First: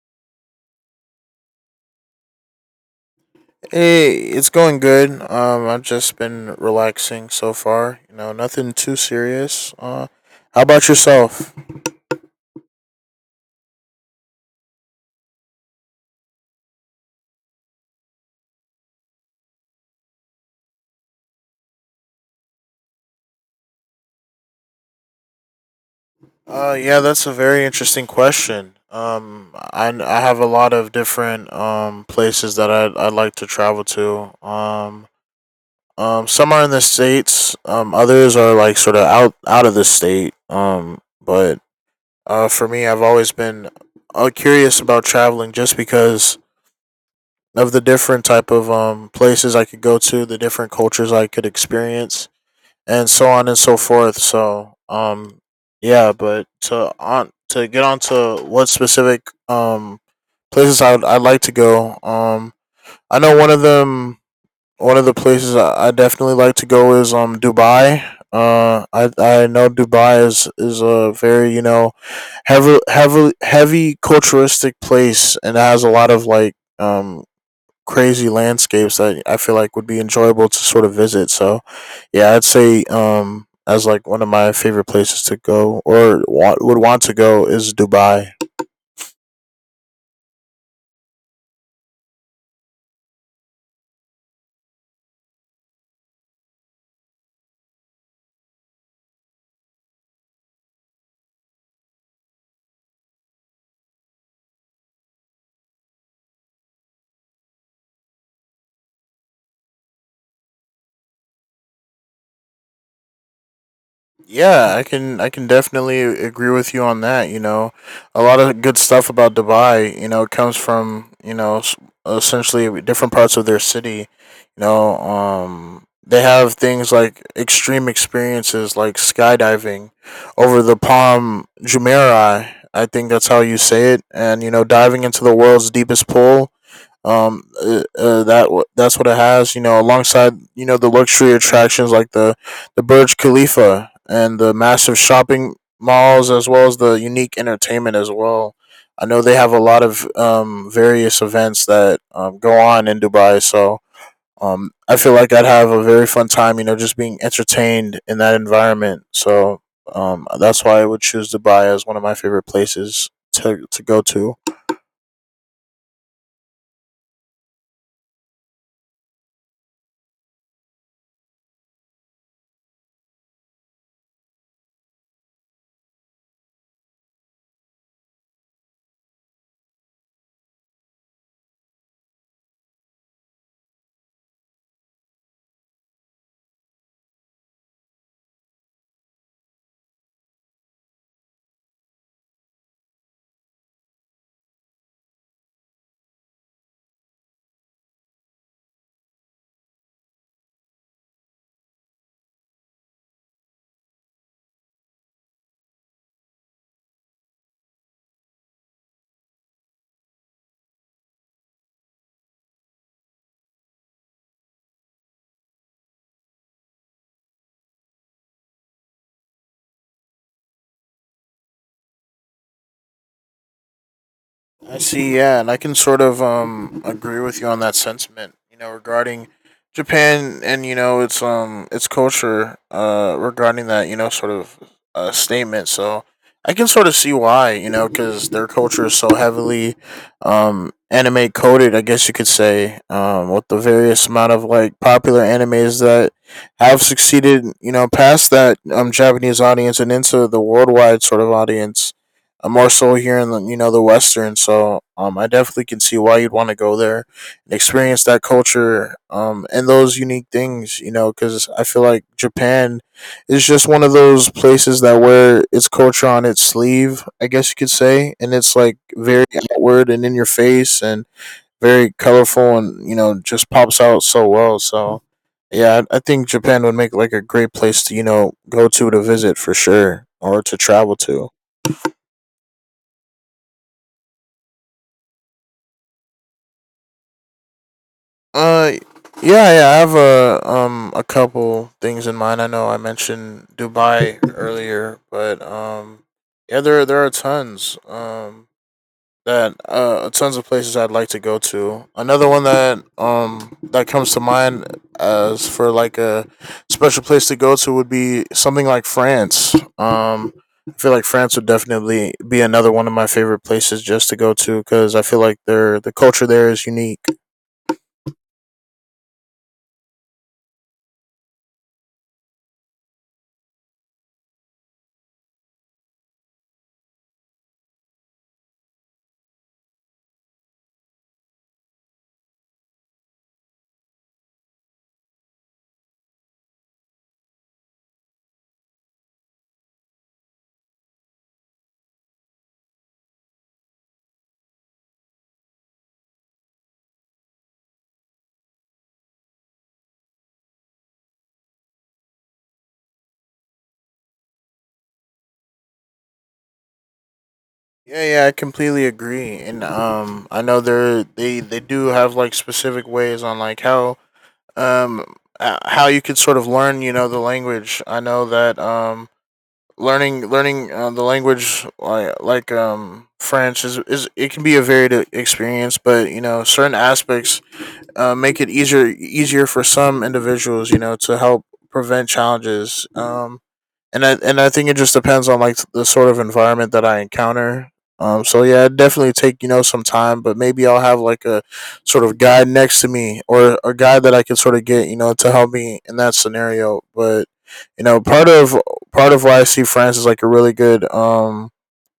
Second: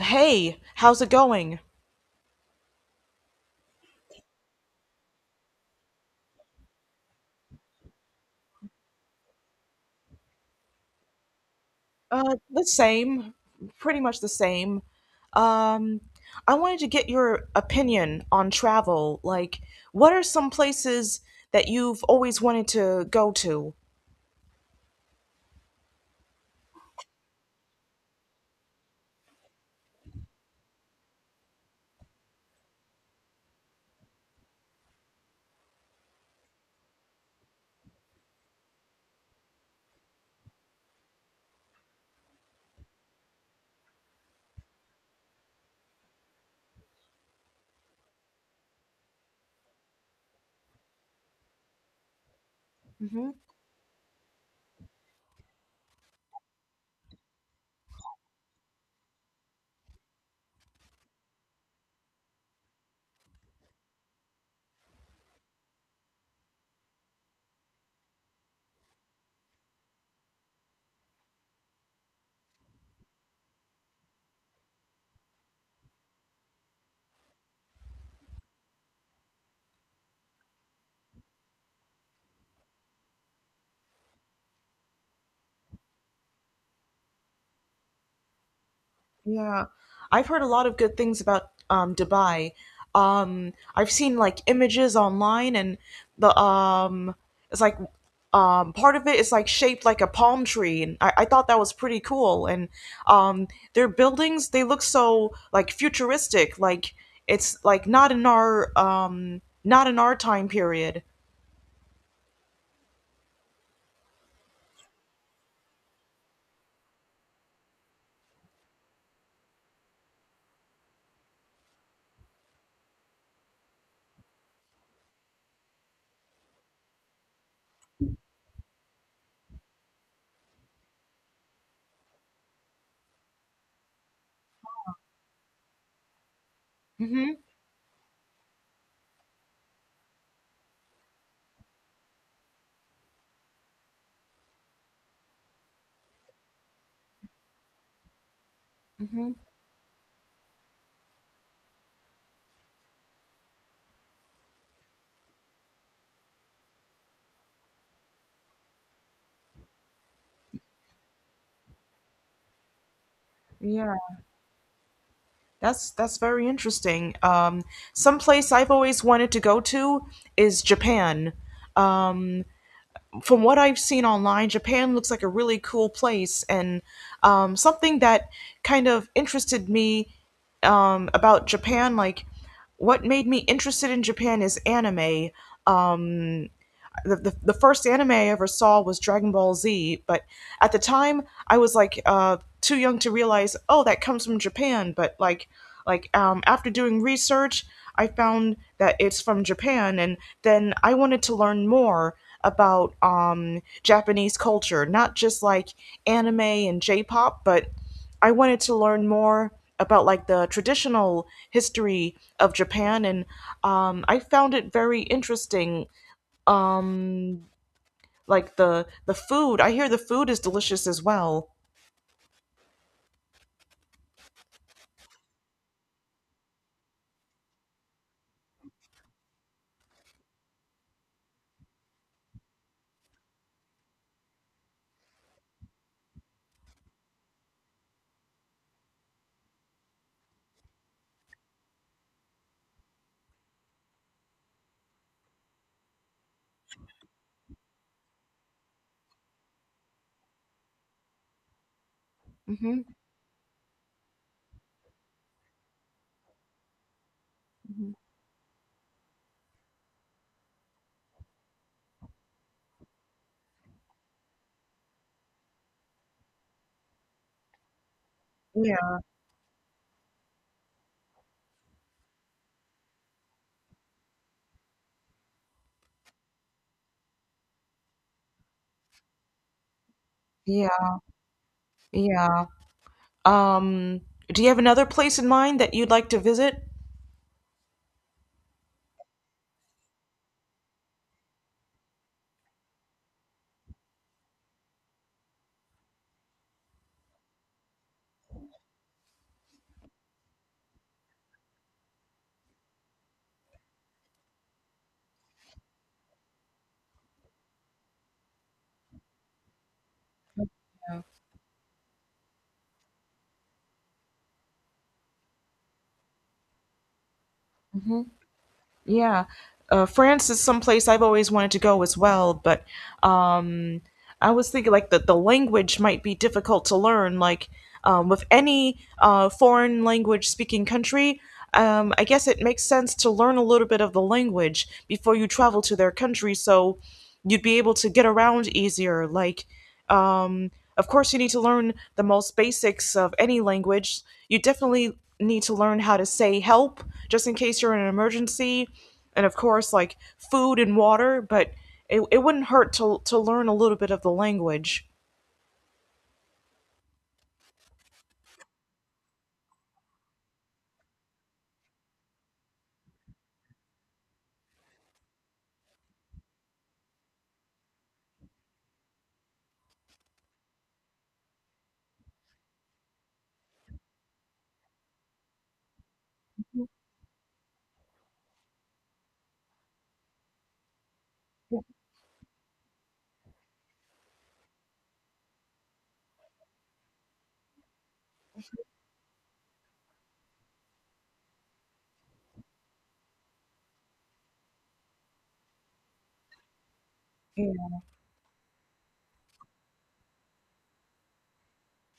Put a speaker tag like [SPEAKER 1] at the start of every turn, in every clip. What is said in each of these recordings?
[SPEAKER 1] Hey, how's it going?
[SPEAKER 2] Hey, it's going good. I've just been relaxing so far. You know, nothing too serious. How about yourself?
[SPEAKER 1] The same, pretty much the same. Um, I wanted to get your opinion on travel. Like, what are some places that you've always wanted to go to?
[SPEAKER 2] Yeah, that's a very interesting question. I have a lot of different places that I like to travel to. Some are in the states. Others are like sort of out of the state. But for me, I've always been curious about traveling just because of the different type of places I could go to, the different cultures I could experience, and so on and so forth. So, yeah, but to on to get on to what specific um, places I'd like to go, I know one of them, one of the places I definitely like to go is Dubai. I know Dubai is a very you know heavy culturistic place and it has a lot of like crazy landscapes that I feel like would be enjoyable to sort of visit. So, yeah, I'd say as like one of my favorite places to go or would want to go is Dubai.
[SPEAKER 1] Yeah, I've heard a lot of good things about Dubai. I've seen like images online, and the it's like part of it is like shaped like a palm tree, and I thought that was pretty cool. And um, their buildings they look so like futuristic, like it's like not in our time period.
[SPEAKER 2] Yeah, I can definitely agree with you on that. You know, a lot of good stuff about Dubai, you know, comes from you know essentially different parts of their city. You know, they have things like extreme experiences like skydiving over the Palm Jumeirah. I think that's how you say it, and you know, diving into the world's deepest pool
[SPEAKER 1] Mm-hmm.
[SPEAKER 2] that's what it has. You know, alongside you know the luxury attractions like the Burj Khalifa and the massive shopping malls, as well as the unique entertainment as well. I know
[SPEAKER 1] Mm-hmm.
[SPEAKER 2] they have a lot of various events that go on in Dubai, so I feel like I'd have a very fun time. You know, just being entertained in that environment. So that's why I would choose Dubai as one of my favorite places to
[SPEAKER 1] Yeah.
[SPEAKER 2] go to.
[SPEAKER 1] That's very interesting. Some place I've always wanted to go to is Japan. Um, from what I've seen online, Japan looks like a really cool place, and something that kind of interested me about Japan, like what made me interested in Japan is anime. Um, the first anime I ever saw was Dragon Ball Z, but at the time I was like too young to realize, oh, that comes from Japan. But like, after doing research, I found that it's from Japan, and then I wanted to learn more about Japanese culture, not just like anime and J-pop, but I wanted to learn more about like the traditional history of Japan, and I found it very interesting, um, like the food. I hear the food is delicious as well.
[SPEAKER 2] I see, yeah, and I can sort of agree with you on that sentiment, you know, regarding Japan and you know its culture regarding that, you know, sort of statement. So I can sort of see why, you know, cuz their culture is so heavily anime coded, I guess you could say, with the various amount of like popular animes that have succeeded, you know, past that Japanese audience and into the worldwide sort of audience more
[SPEAKER 1] Hmm.
[SPEAKER 2] so here in the you know the Western. So I definitely can see why you'd want to go there and experience that culture and those unique things. You know, because I feel like Japan is just one of those places that wear its culture on its sleeve. I guess you could say, and it's like
[SPEAKER 1] Yeah,
[SPEAKER 2] very outward and in your face and very colorful and you know just pops out so well. So. Yeah, I think Japan would make like a great place to, you know, go to visit for sure or to
[SPEAKER 1] yeah,
[SPEAKER 2] travel to.
[SPEAKER 1] yeah. Um, do you have another place in mind that you'd like to visit?
[SPEAKER 2] Uh, yeah. I have a couple things in mind. I know I mentioned Dubai earlier, but yeah, there are tons that tons of places I'd like to go to. Another one that that comes to mind as for like a special place to go to would be something like France. I feel like France would definitely be another one of my favorite places just to go to because I feel like their the culture there is unique.
[SPEAKER 1] Hmm. Yeah. France is some place I've always wanted to go as well, but um, I was thinking like the language might be difficult to learn. Like, with any foreign language speaking country, I guess it makes sense to learn a little bit of the language before you travel to their country, so you'd be able to get around easier. Like, um, of course, you need to learn the most basics of any language. You definitely need to learn how to say help just in case you're in an emergency, and of course, like food and water, but it wouldn't hurt to learn a little bit of the language.
[SPEAKER 2] Yeah, yeah, I completely agree. And I know they're they do have like specific ways on like um how you could sort of learn, you know, the language. I know that learning the language like French is it can be a varied experience, but you know, certain aspects make it easier for some individuals, you know, to help prevent challenges. And I think it just depends on like the sort of environment that I encounter. So yeah, it'd definitely take you know some time, but maybe I'll have like a sort of guide next to me or a guide that I can sort of get you know to help me in that scenario. But
[SPEAKER 1] Yeah.
[SPEAKER 2] you know, part of why I see France is like a really good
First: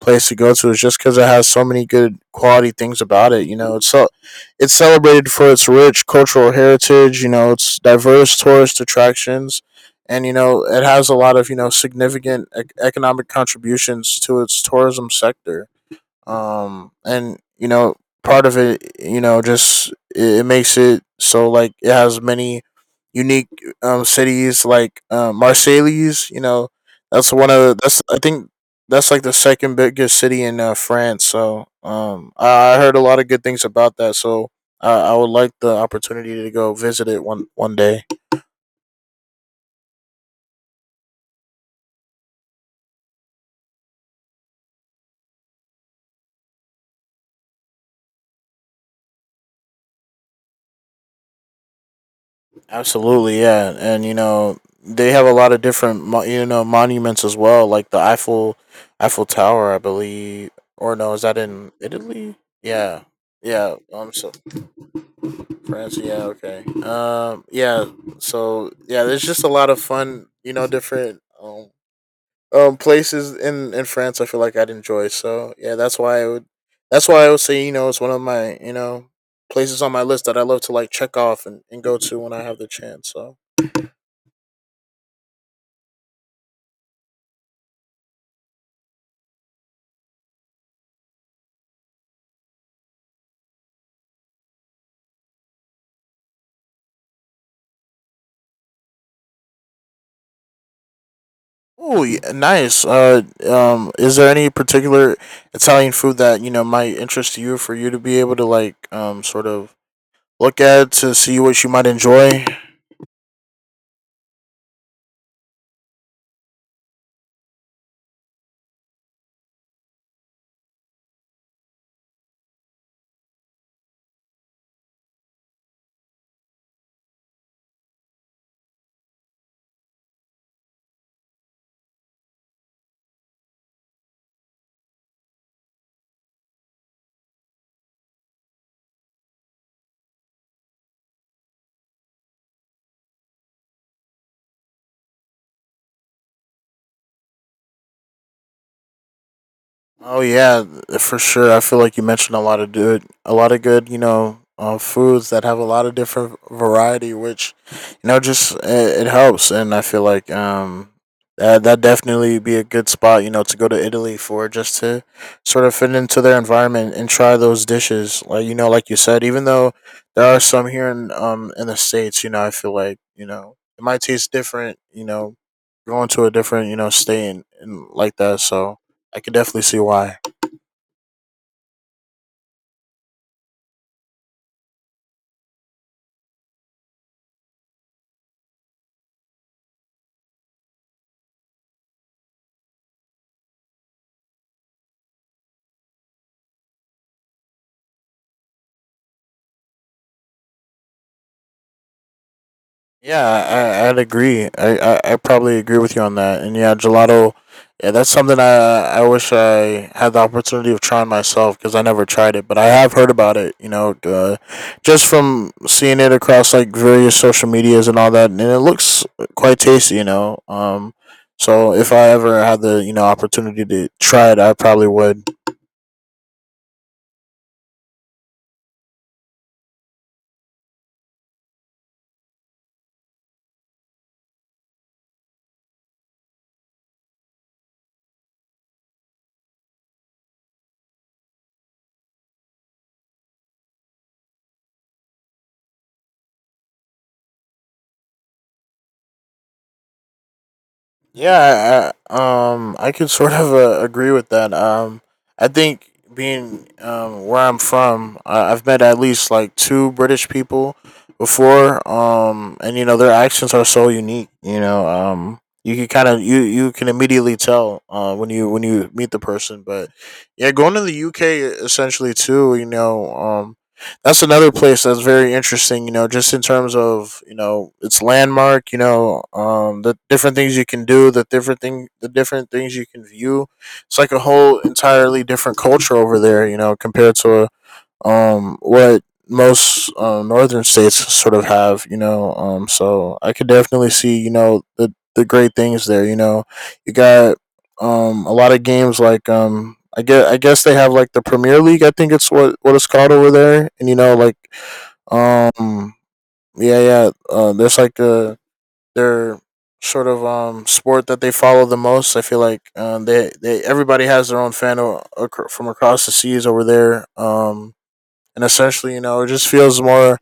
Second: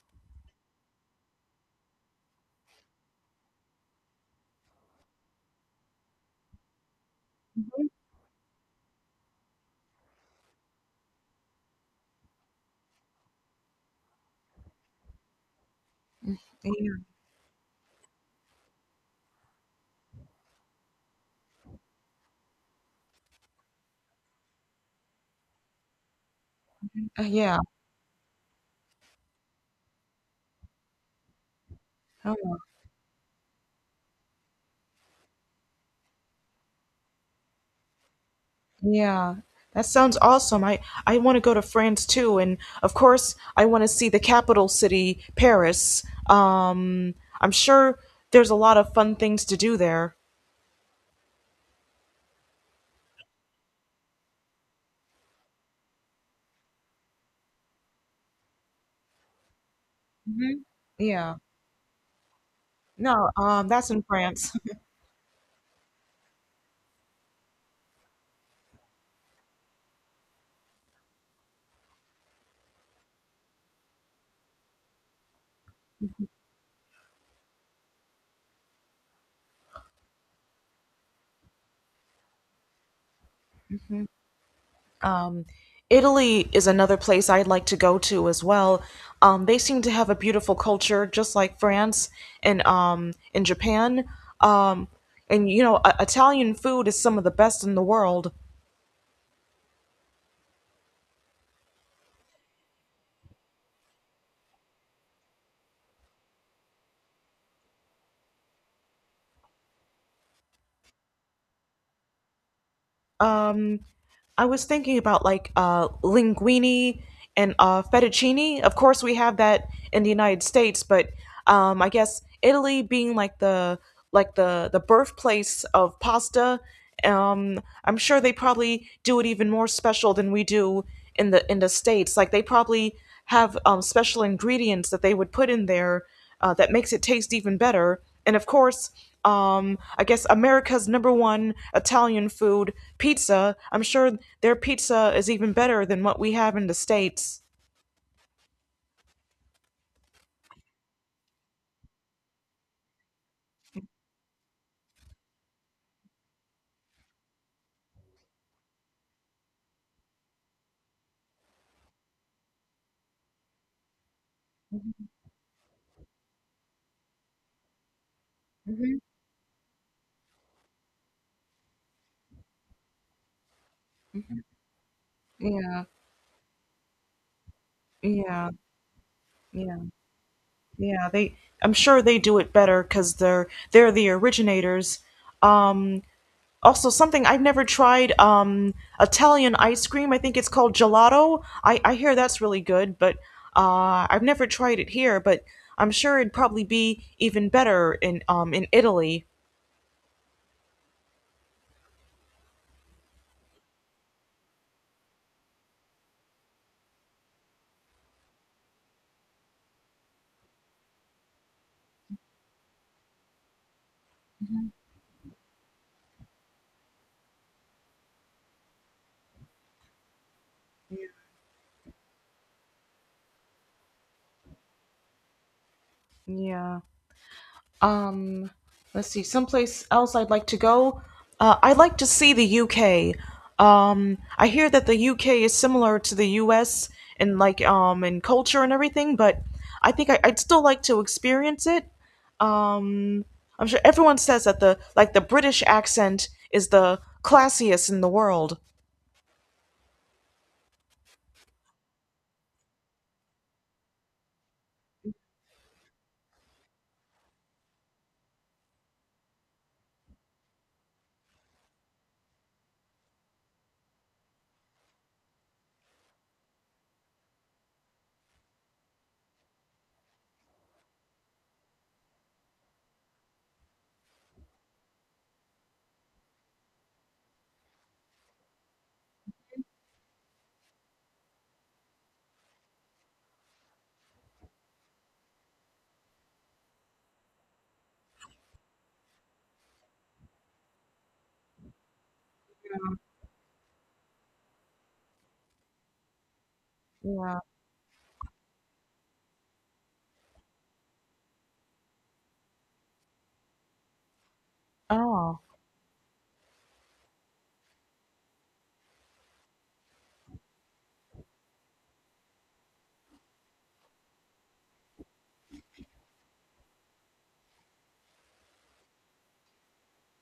[SPEAKER 2] place to go to is just because it has so many good quality things about it. You know, it's so it's celebrated for its rich cultural heritage. You know, its diverse tourist attractions and you know it has a lot of you know significant economic contributions to its tourism sector.
[SPEAKER 1] Yeah.
[SPEAKER 2] And you know part of it, you know, just it makes it so like it has many unique cities like Marseilles. You know, that's one
[SPEAKER 1] Yeah.
[SPEAKER 2] of the, that's I think that's like the second biggest city in France. So
[SPEAKER 1] Oh,
[SPEAKER 2] I heard a lot of good things about that. So I would like the opportunity to go visit it one day.
[SPEAKER 1] yeah. That sounds awesome. I want to go to France too. And of course, I want to see the capital city, Paris. Um, I'm sure there's a lot of fun things to do there.
[SPEAKER 2] Absolutely, yeah, and you know they have a lot of different you know monuments as well, like the Eiffel Tower, I believe,
[SPEAKER 1] Hmm.
[SPEAKER 2] or no, is
[SPEAKER 1] Yeah.
[SPEAKER 2] that in Italy? Yeah,
[SPEAKER 1] No,
[SPEAKER 2] yeah.
[SPEAKER 1] that's in
[SPEAKER 2] So
[SPEAKER 1] France.
[SPEAKER 2] France, yeah, okay. Yeah. So yeah, there's just a lot of fun, you know, different places in France. I feel like I'd enjoy. So yeah, that's why I would. That's why I would say you know it's one of my you know places on my list that I love to like check off and go to when I have the chance. So.
[SPEAKER 1] Um, Italy is another place I'd like to go to as well. They seem to have a beautiful culture, just like France and, in Japan. Um, and Italian food is some of the best in the world.
[SPEAKER 2] Oh, yeah, nice. Is there any particular Italian food that you know might interest you for you to be able to like sort of look at to see what you might enjoy.
[SPEAKER 1] I was thinking about like linguine and fettuccine. Of course, we have that in the United States, but I guess Italy being the birthplace of pasta. I'm sure they probably do it even more special than we do in the states. Like they probably have, special ingredients that they would put in there that makes it taste even better. And of course, I guess America's number one Italian food, pizza. I'm sure their pizza is even better than what we have in the States.
[SPEAKER 2] Oh yeah, for sure. I feel like you mentioned a lot of good, a lot of good, you know, foods that have a lot of different variety, which, you know, just it helps. And I feel like that that definitely be a good spot, you know, to go to Italy for just to sort of fit into their environment and try those dishes. Like you know, like you
[SPEAKER 1] Hmm.
[SPEAKER 2] said, even though there are some here in the states, you know, I feel like you know it might taste different, you know,
[SPEAKER 1] Yeah,
[SPEAKER 2] going to a different you know state and like that.
[SPEAKER 1] yeah,
[SPEAKER 2] So I could definitely see
[SPEAKER 1] yeah.
[SPEAKER 2] why.
[SPEAKER 1] Yeah, they. I'm sure they do it better because they're the originators. Um, Also, something I've never tried, Italian ice cream. I think it's called gelato. I hear that's really good, but I've never tried it here. But I'm sure it'd probably be even better in Italy.
[SPEAKER 2] Yeah, I'd agree. I probably agree with you on that. And yeah, gelato, yeah, that's something I wish I had the opportunity of trying myself because I never tried it. But I have heard about it, you know, just from seeing it across like various social medias and all that. And it looks quite tasty, you know. So if I ever had the, you know, opportunity to try it, I probably would.
[SPEAKER 1] Yeah. Um, let's see. Someplace else I'd like to go. I'd like to see the UK. I hear that the UK is similar to the US in culture and everything, but I think I'd still like to experience it. um I'm sure everyone says that the British accent is the classiest in the world.
[SPEAKER 2] Yeah, I could sort of agree with that. I think being where I'm from, I've met at least like two British people before. And you know their accents are so unique. You know, you can kind of you can immediately tell when you meet the person. But yeah, going to the UK essentially too. You know, that's another place that's very interesting. You know, just in terms of you know its landmark. You know, the different things you can do, the different things you can view. It's like a whole entirely different culture over there. You know, compared to what most northern states sort of have, you know. So I could definitely see you know the great things there. You know, you got
[SPEAKER 1] Yeah.
[SPEAKER 2] a lot of games like I guess they have like the Premier League, I think it's what it's called over there, and you know like
[SPEAKER 1] Oh
[SPEAKER 2] um yeah there's like a their sort of sport that they follow the most, I feel like. They everybody has their own fan from across the seas over there. And essentially, you know it just feels more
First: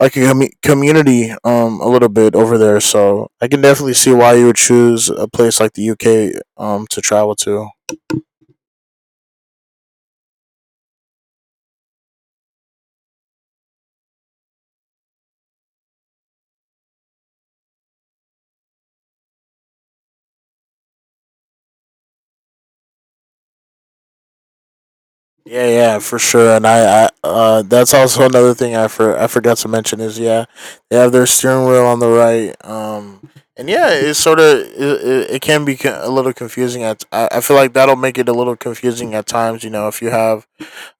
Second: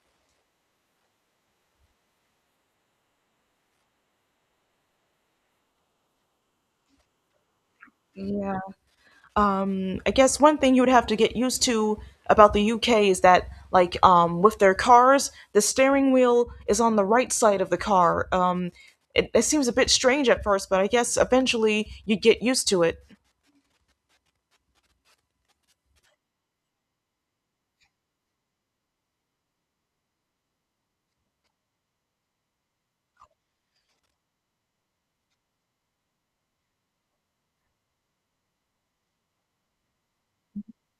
[SPEAKER 2] like a community a little bit over there. So I can definitely see why you would choose a place like the UK to travel to.
[SPEAKER 1] yeah. I guess one thing you would have to get used to about the UK is that with their cars the steering wheel is on the right side of the car. It seems a bit strange at first, but I guess eventually you get used to it.
[SPEAKER 2] Yeah, yeah, for sure. And I that's also another thing I forgot to mention is yeah, they have their steering wheel on the right. And yeah, it's sort of it can be a little confusing at I feel like that'll make it a little confusing at times, you know, if you have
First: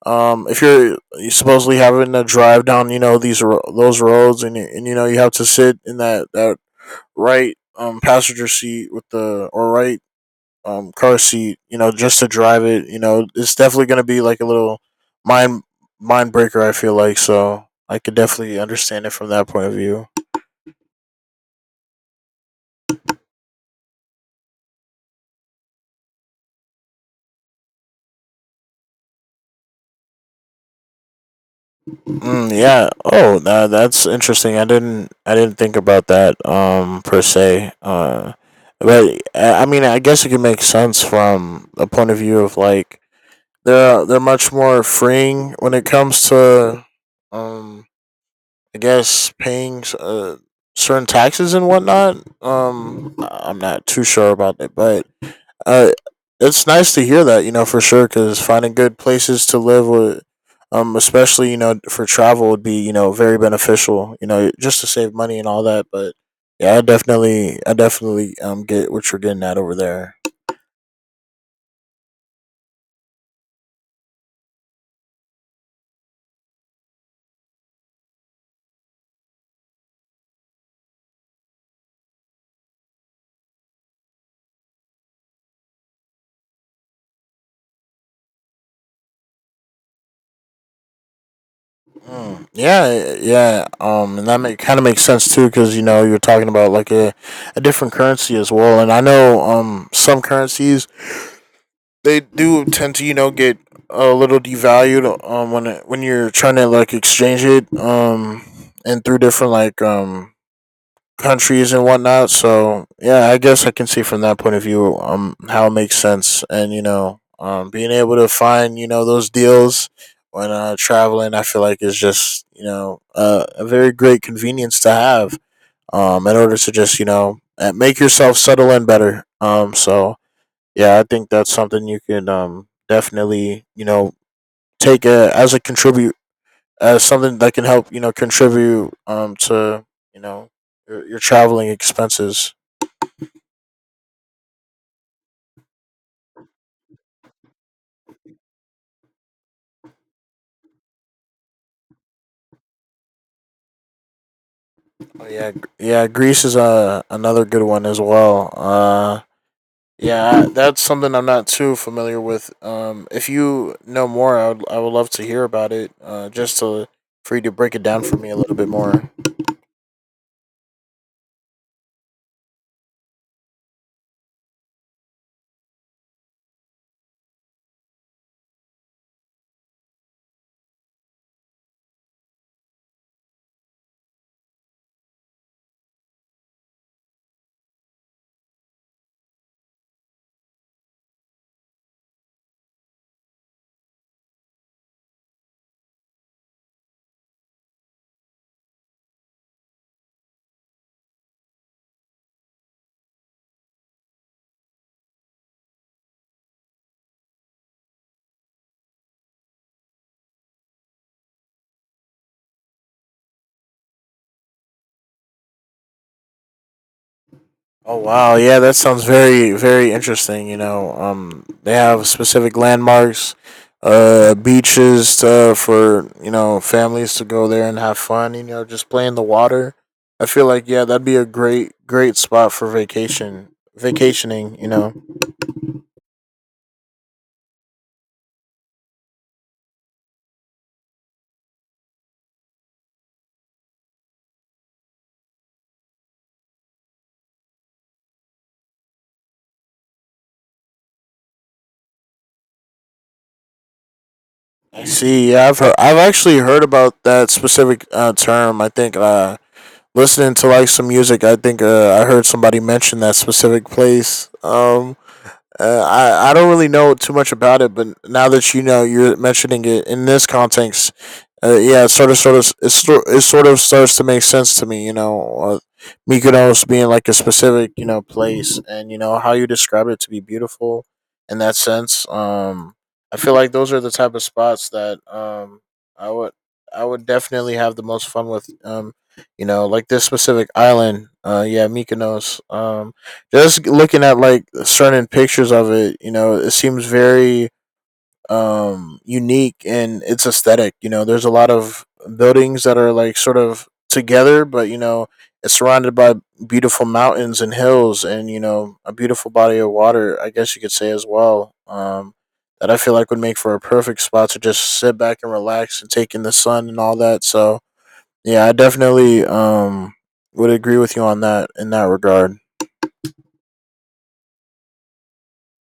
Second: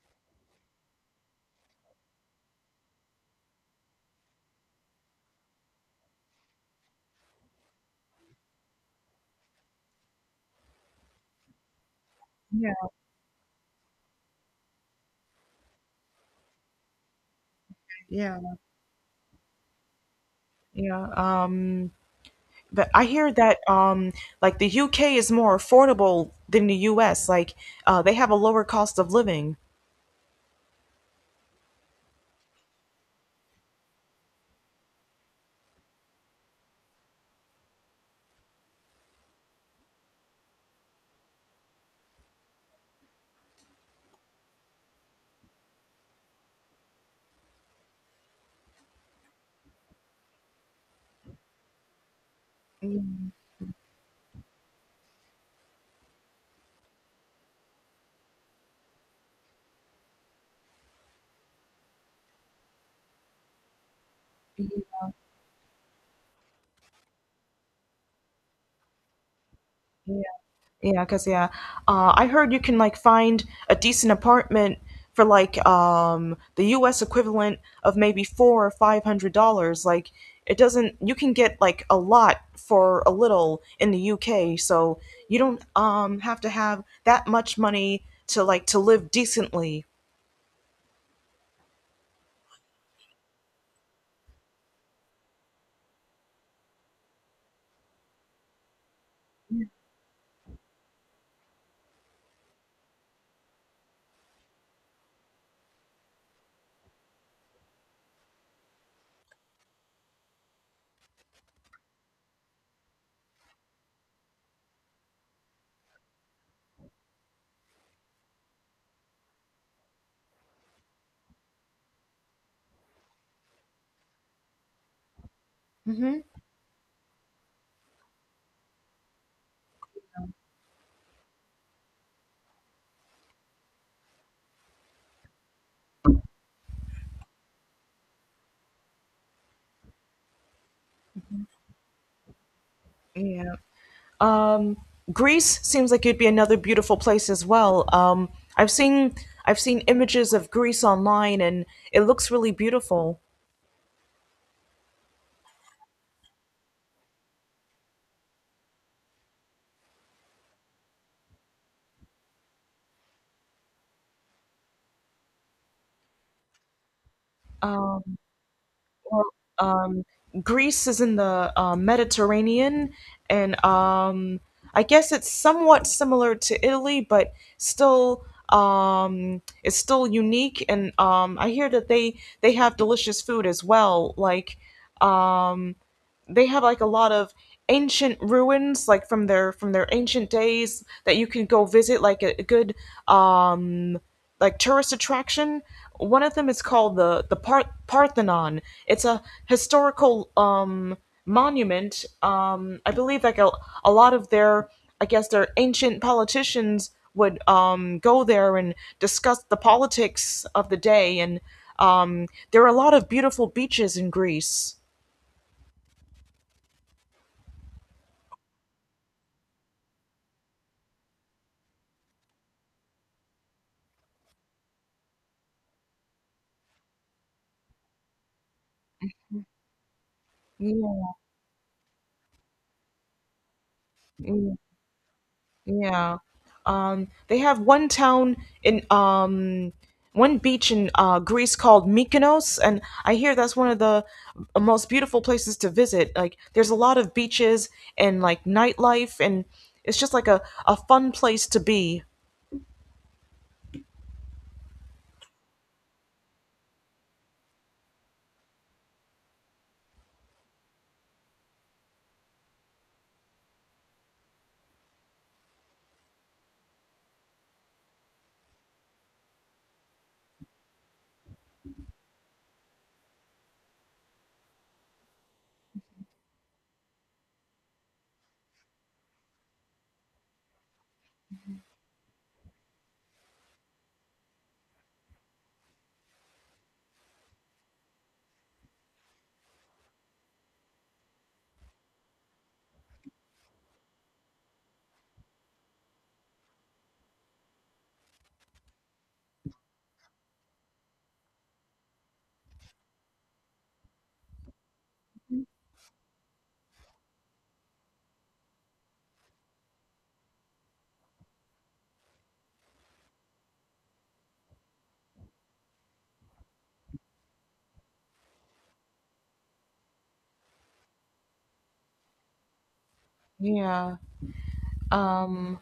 [SPEAKER 2] If you're supposedly having to drive down, you know, these those roads, and you know you have to sit in that right passenger seat with the, or right car seat, you know, just to drive
[SPEAKER 1] Yeah,
[SPEAKER 2] it. You know, it's definitely gonna be like a little mind mind breaker, I feel like. So I could
[SPEAKER 1] yeah,
[SPEAKER 2] definitely understand it from that point of view.
[SPEAKER 1] yeah. But I hear that like the UK is more affordable than the US. Like they have a lower cost of living.
[SPEAKER 2] Mm, yeah. Oh, that that's interesting. I didn't think about that per se. But I mean, I guess it could make sense from a point of view of like, they're much more freeing when it comes to, um I guess paying certain taxes and whatnot.
[SPEAKER 1] Mm.
[SPEAKER 2] I- I'm not too sure about it, but uh, it's nice to hear that, you know, for sure, because finding good places to live would, especially, you know, for travel would be, you know, very beneficial, you know, just to save money and all that. But yeah, I definitely, get what you're getting at over there.
[SPEAKER 1] Yeah, yeah, because yeah, I heard you can like find a decent apartment for like the U.S. equivalent of maybe four or five hundred dollars. Like it doesn't, you can get like a lot for a little in the U.K. So you don't have to have that much money to live decently.
[SPEAKER 2] Mm, yeah, yeah. And that kind of makes sense too, because you know you're talking about like a different currency as well. And I know some currencies, they do tend to, you know, get a little devalued when when you're trying to like exchange it and through different like countries and whatnot. So yeah, I guess I can see from that point of view how it makes sense. And you know, being able to find, you know, those deals when traveling, I feel like is just, you know, a very great convenience to have
[SPEAKER 1] Mm-hmm.
[SPEAKER 2] in order to just, you know, make yourself settle in better, so yeah, I think that's something you can definitely, you know, as a contribute as something that can help, you know, contribute to, you know, your traveling expenses.
[SPEAKER 1] Yeah. Um, Greece seems like it'd be another beautiful place as well. I've seen I've seen images of Greece online, and it looks really beautiful.
[SPEAKER 2] Yeah, Greece is another good one as well. Yeah, that's something I'm not too familiar with. If you know more, I would love to hear about it, just to, for you to break it down for
[SPEAKER 1] Um,
[SPEAKER 2] me a little bit more.
[SPEAKER 1] well, um, Greece is in the Mediterranean, and I guess it's somewhat similar to Italy, but still it's still unique. And I hear that they have delicious food as well. Like um they have like a lot of ancient ruins like from their ancient days that you can go visit, like a good, um like tourist attraction. One of them is called the Parthenon. It's a historical monument, I believe, like a lot of their I guess their ancient politicians would go there and discuss the politics of the day. And there are a lot of beautiful beaches in Greece.
[SPEAKER 2] Oh wow, yeah, that sounds very very interesting. You know, they have specific landmarks, beaches, for, you know, families to go there and have fun, you know, just play in the water. I feel like, yeah, that'd
[SPEAKER 1] Yeah,
[SPEAKER 2] be a great great spot for
[SPEAKER 1] yeah.
[SPEAKER 2] vacationing, you know.
[SPEAKER 1] Yeah. They have one town in, one beach in Greece called Mykonos, and I hear that's one of the most beautiful places to visit. Like, there's a lot of beaches and like nightlife, and it's just like a fun place to be.
[SPEAKER 2] I see. I've actually heard about that specific term. I think, listening to like some music, I think, I heard somebody mention that specific place. I don't really know too much about it, but now that, you know, you're mentioning it in this context, yeah, it sort of, it sort of starts to make sense to me. You know, Mykonos being like a specific, you know, place, and you know how you describe it to be beautiful. In that sense, I feel like those are the type of spots that I would I would definitely have the most fun with. You know, like this specific island. Yeah, Mykonos. Just looking at like certain pictures of it, you know, it seems very unique in its aesthetic. You know, there's a lot of buildings that are like sort of together, but you know, it's surrounded by beautiful mountains and hills and, you know, a beautiful body of water, I guess you could say as well. That I feel like would make for a perfect spot to just sit back and relax and take in the sun and all that. So yeah, I definitely would agree with you on that in that regard.
[SPEAKER 1] Yeah. Um,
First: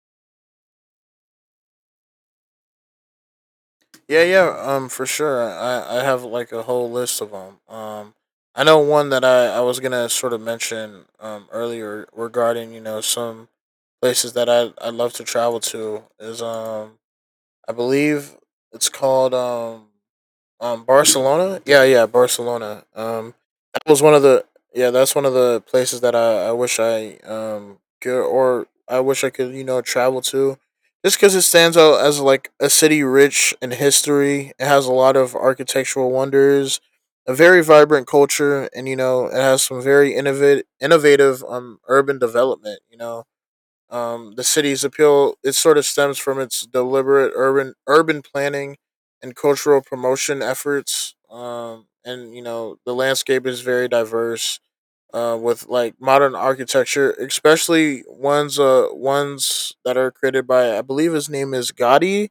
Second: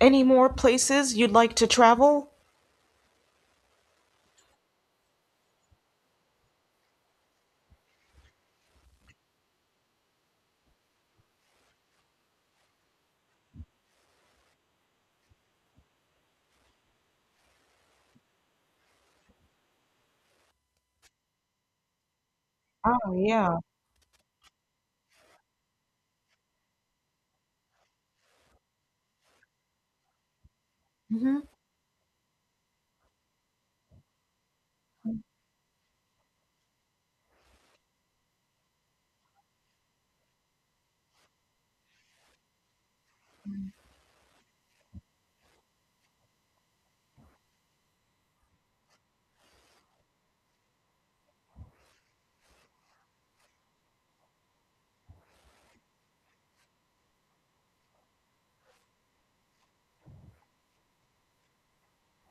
[SPEAKER 1] any more places you'd like to travel?
[SPEAKER 2] Yeah, yeah, for sure. I have like a whole list of them. I know one that I was gonna sort of mention earlier regarding, you know, some places that I love to travel to is, I believe it's called Barcelona. Yeah, yeah, Barcelona.
[SPEAKER 1] Oh, yeah.
[SPEAKER 2] That was one of the Yeah, that's one of the places that I wish I wish I could, you know, travel to, just because
[SPEAKER 1] Mm-hmm.
[SPEAKER 2] it stands out as like a city rich in history. It has a lot of architectural wonders, a very vibrant culture, and you know it has some very innovative urban development. You know, the city's appeal, it sort of stems from its deliberate urban planning and cultural promotion efforts. And you know the landscape is very diverse, with like modern architecture, especially ones that are created by, I believe his name is Gaudi.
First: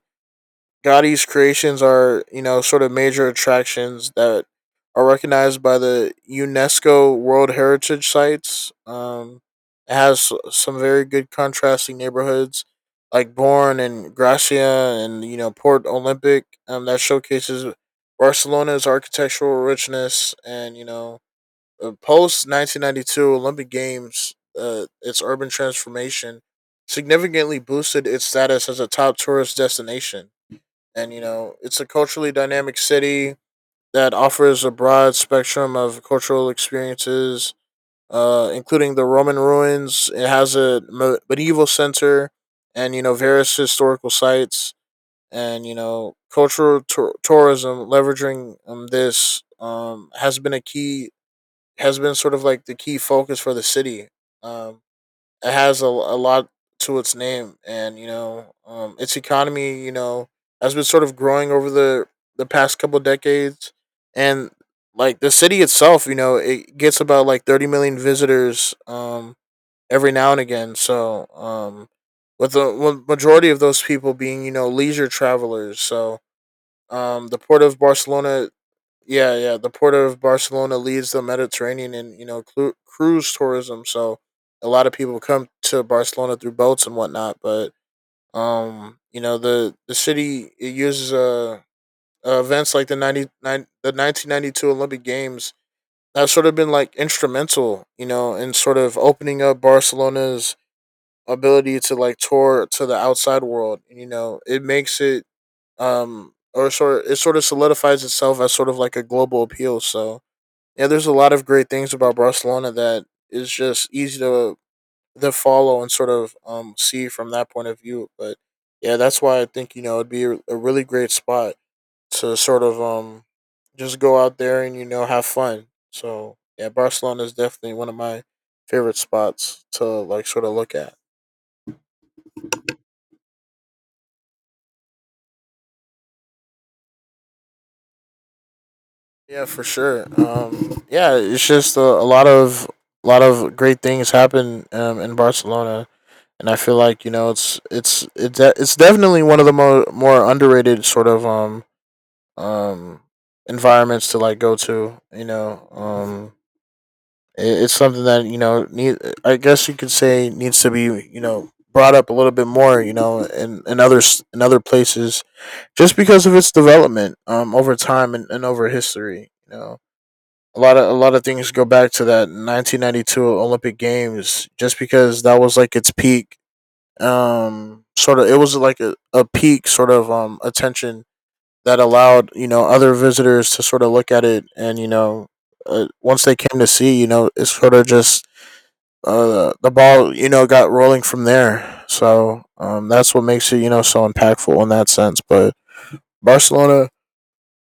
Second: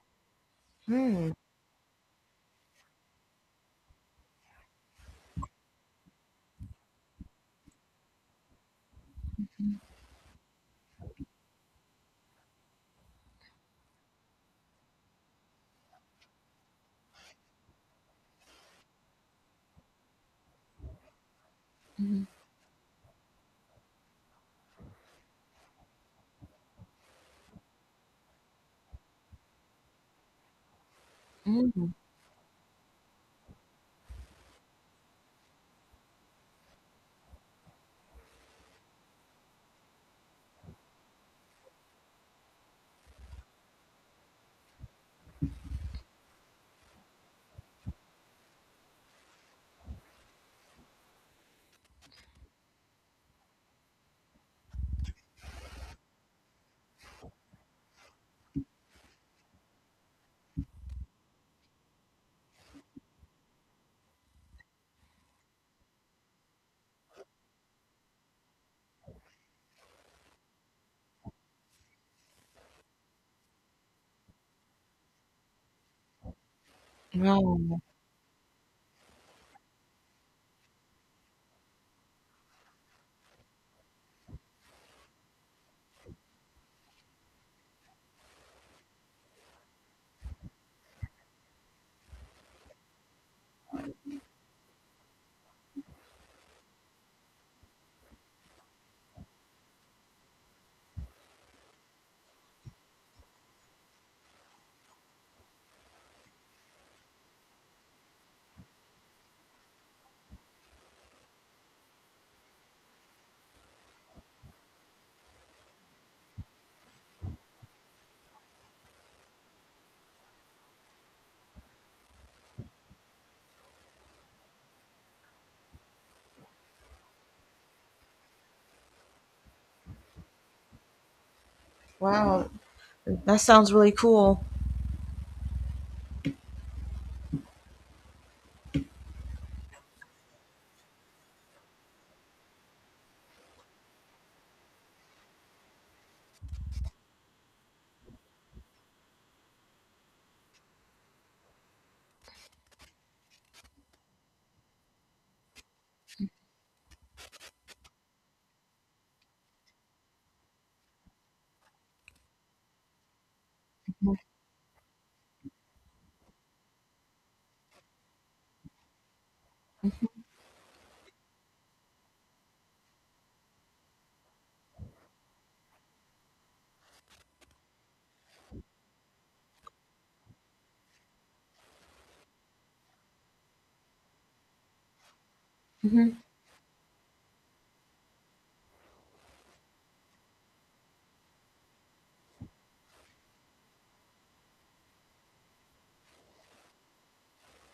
[SPEAKER 2] Gotti's creations are, you know, sort of major attractions that are recognized by the UNESCO World Heritage Sites. It has some very good contrasting neighborhoods like Born and Gracia and, you know, Port Olympic, that showcases Barcelona's architectural richness and, you know, post 1992 Olympic Games, its urban transformation significantly boosted its status as a top tourist destination. And, you know, it's a culturally dynamic city that offers a broad spectrum of cultural experiences, including the Roman ruins. It has a medieval center and, you know, various historical sites and, you know, cultural tour tourism, leveraging, this has been a key, has been sort of like the key focus for the city. Um, it has a lot to its name, and you know, its economy, you know, has been sort of growing over the past couple decades, and like the city itself, you know, it gets about like 30 million visitors every now and again. So with the, with majority of those people being, you know, leisure travelers. So the port of
[SPEAKER 1] Wow.
[SPEAKER 2] Barcelona, yeah, yeah. The port of Barcelona leads the Mediterranean in, you know, cruise tourism, so a lot of people come to Barcelona through boats and whatnot. But you know, the city, it uses events like the 1992 Olympic Games, that's sort of been like instrumental, you know, in sort of opening up Barcelona's ability to like tour to the outside world. And, you know, it makes it or sort it sort of solidifies itself as sort of like a global appeal. So yeah, there's a lot of great things about Barcelona that is just easy to follow and sort of see from that point of view. But yeah, that's why I think, you know, it'd be a really great spot to sort of just go out there and, you know, have fun. So yeah, Barcelona is definitely one of my favorite spots to like sort of look at.
[SPEAKER 1] Wow. That sounds really cool.
[SPEAKER 2] Yeah, for sure. Yeah, it's just a lot of great things happen in Barcelona. And I feel like, you know, it's definitely one of the more underrated sort of um environments to like go to. You know, it's something that, you know, need. I guess you could say needs to be, you know, brought up a little bit more, you know, in other in other places, just because of its development over time, and over history, you know. A lot of things go back to that 1992 Olympic Games, just because that was like its peak, sort of, it was like a peak sort of attention that allowed, you know, other visitors to sort of look at it. And you know, once they came to see, you know, it's sort of just, the ball, you know, got rolling from there. So that's what makes it, you know, so impactful in that sense. But Barcelona,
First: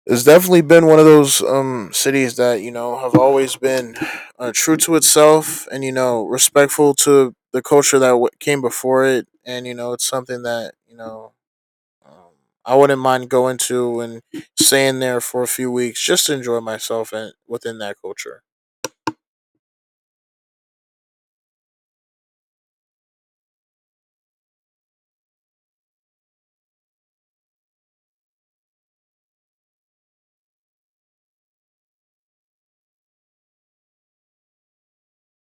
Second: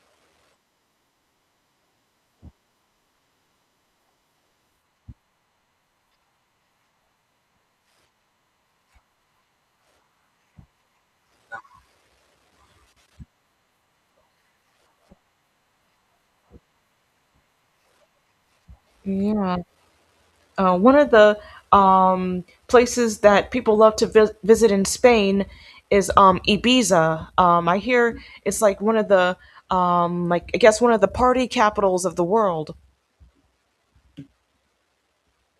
[SPEAKER 2] it's definitely been one of those cities that, you know, have always been, true to itself and, you know, respectful to the culture that came before it. And you know, it's something that, you know, um, I wouldn't mind going to and staying there for a few weeks just to enjoy myself and within that culture.
[SPEAKER 1] Yeah. One of the, places that people love to visit in Spain is, Ibiza. I hear it's like one of the, like I guess one of the party capitals of the world.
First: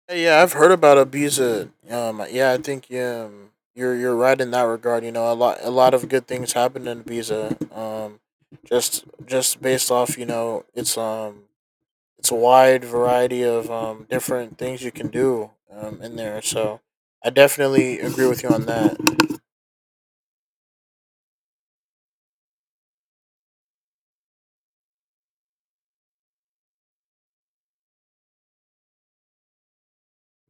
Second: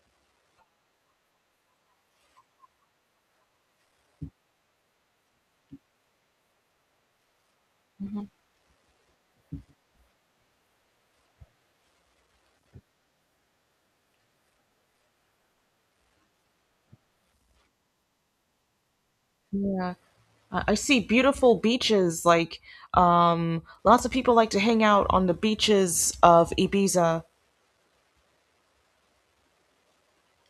[SPEAKER 2] Hey. Yeah, I've heard about Ibiza. Yeah, I think, yeah, you're right in that regard. You know, a lot of good things happen in Ibiza. Just based off, you know, it's, it's a wide variety of different things you can do in there. So I definitely agree with you on that.
[SPEAKER 1] Yeah. I see beautiful beaches. Like, lots of people like to hang out on the beaches of Ibiza.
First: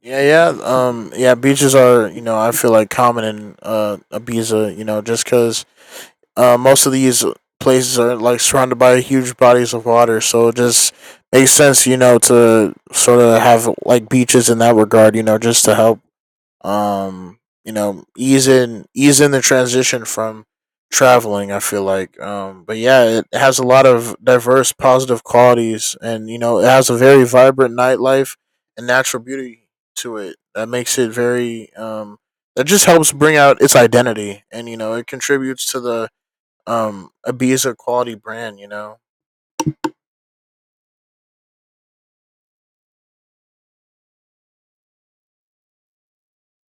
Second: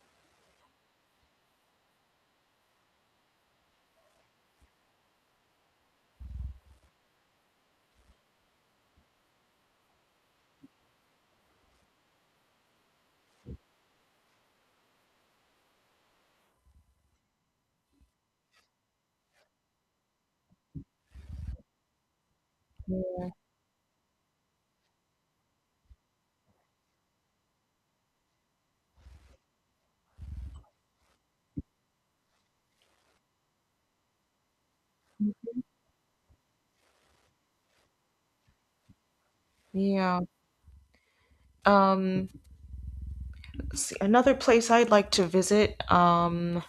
[SPEAKER 2] Yeah, yeah. Yeah, beaches are you know I feel like common in Ibiza. You know, just because most of these places are like surrounded by huge bodies of water, so it just makes sense, you know, to sort of have like beaches in that regard, you know, just to help, um, you know, ease in the transition from traveling. I feel like, but yeah, it has a lot of diverse positive qualities, and you know, it has a very vibrant nightlife and natural beauty to it that makes it very that just helps bring out its identity and you know it contributes to the abuse a Ibiza quality brand you know.
[SPEAKER 1] Yeah. Um, let's see, another place I'd like to visit.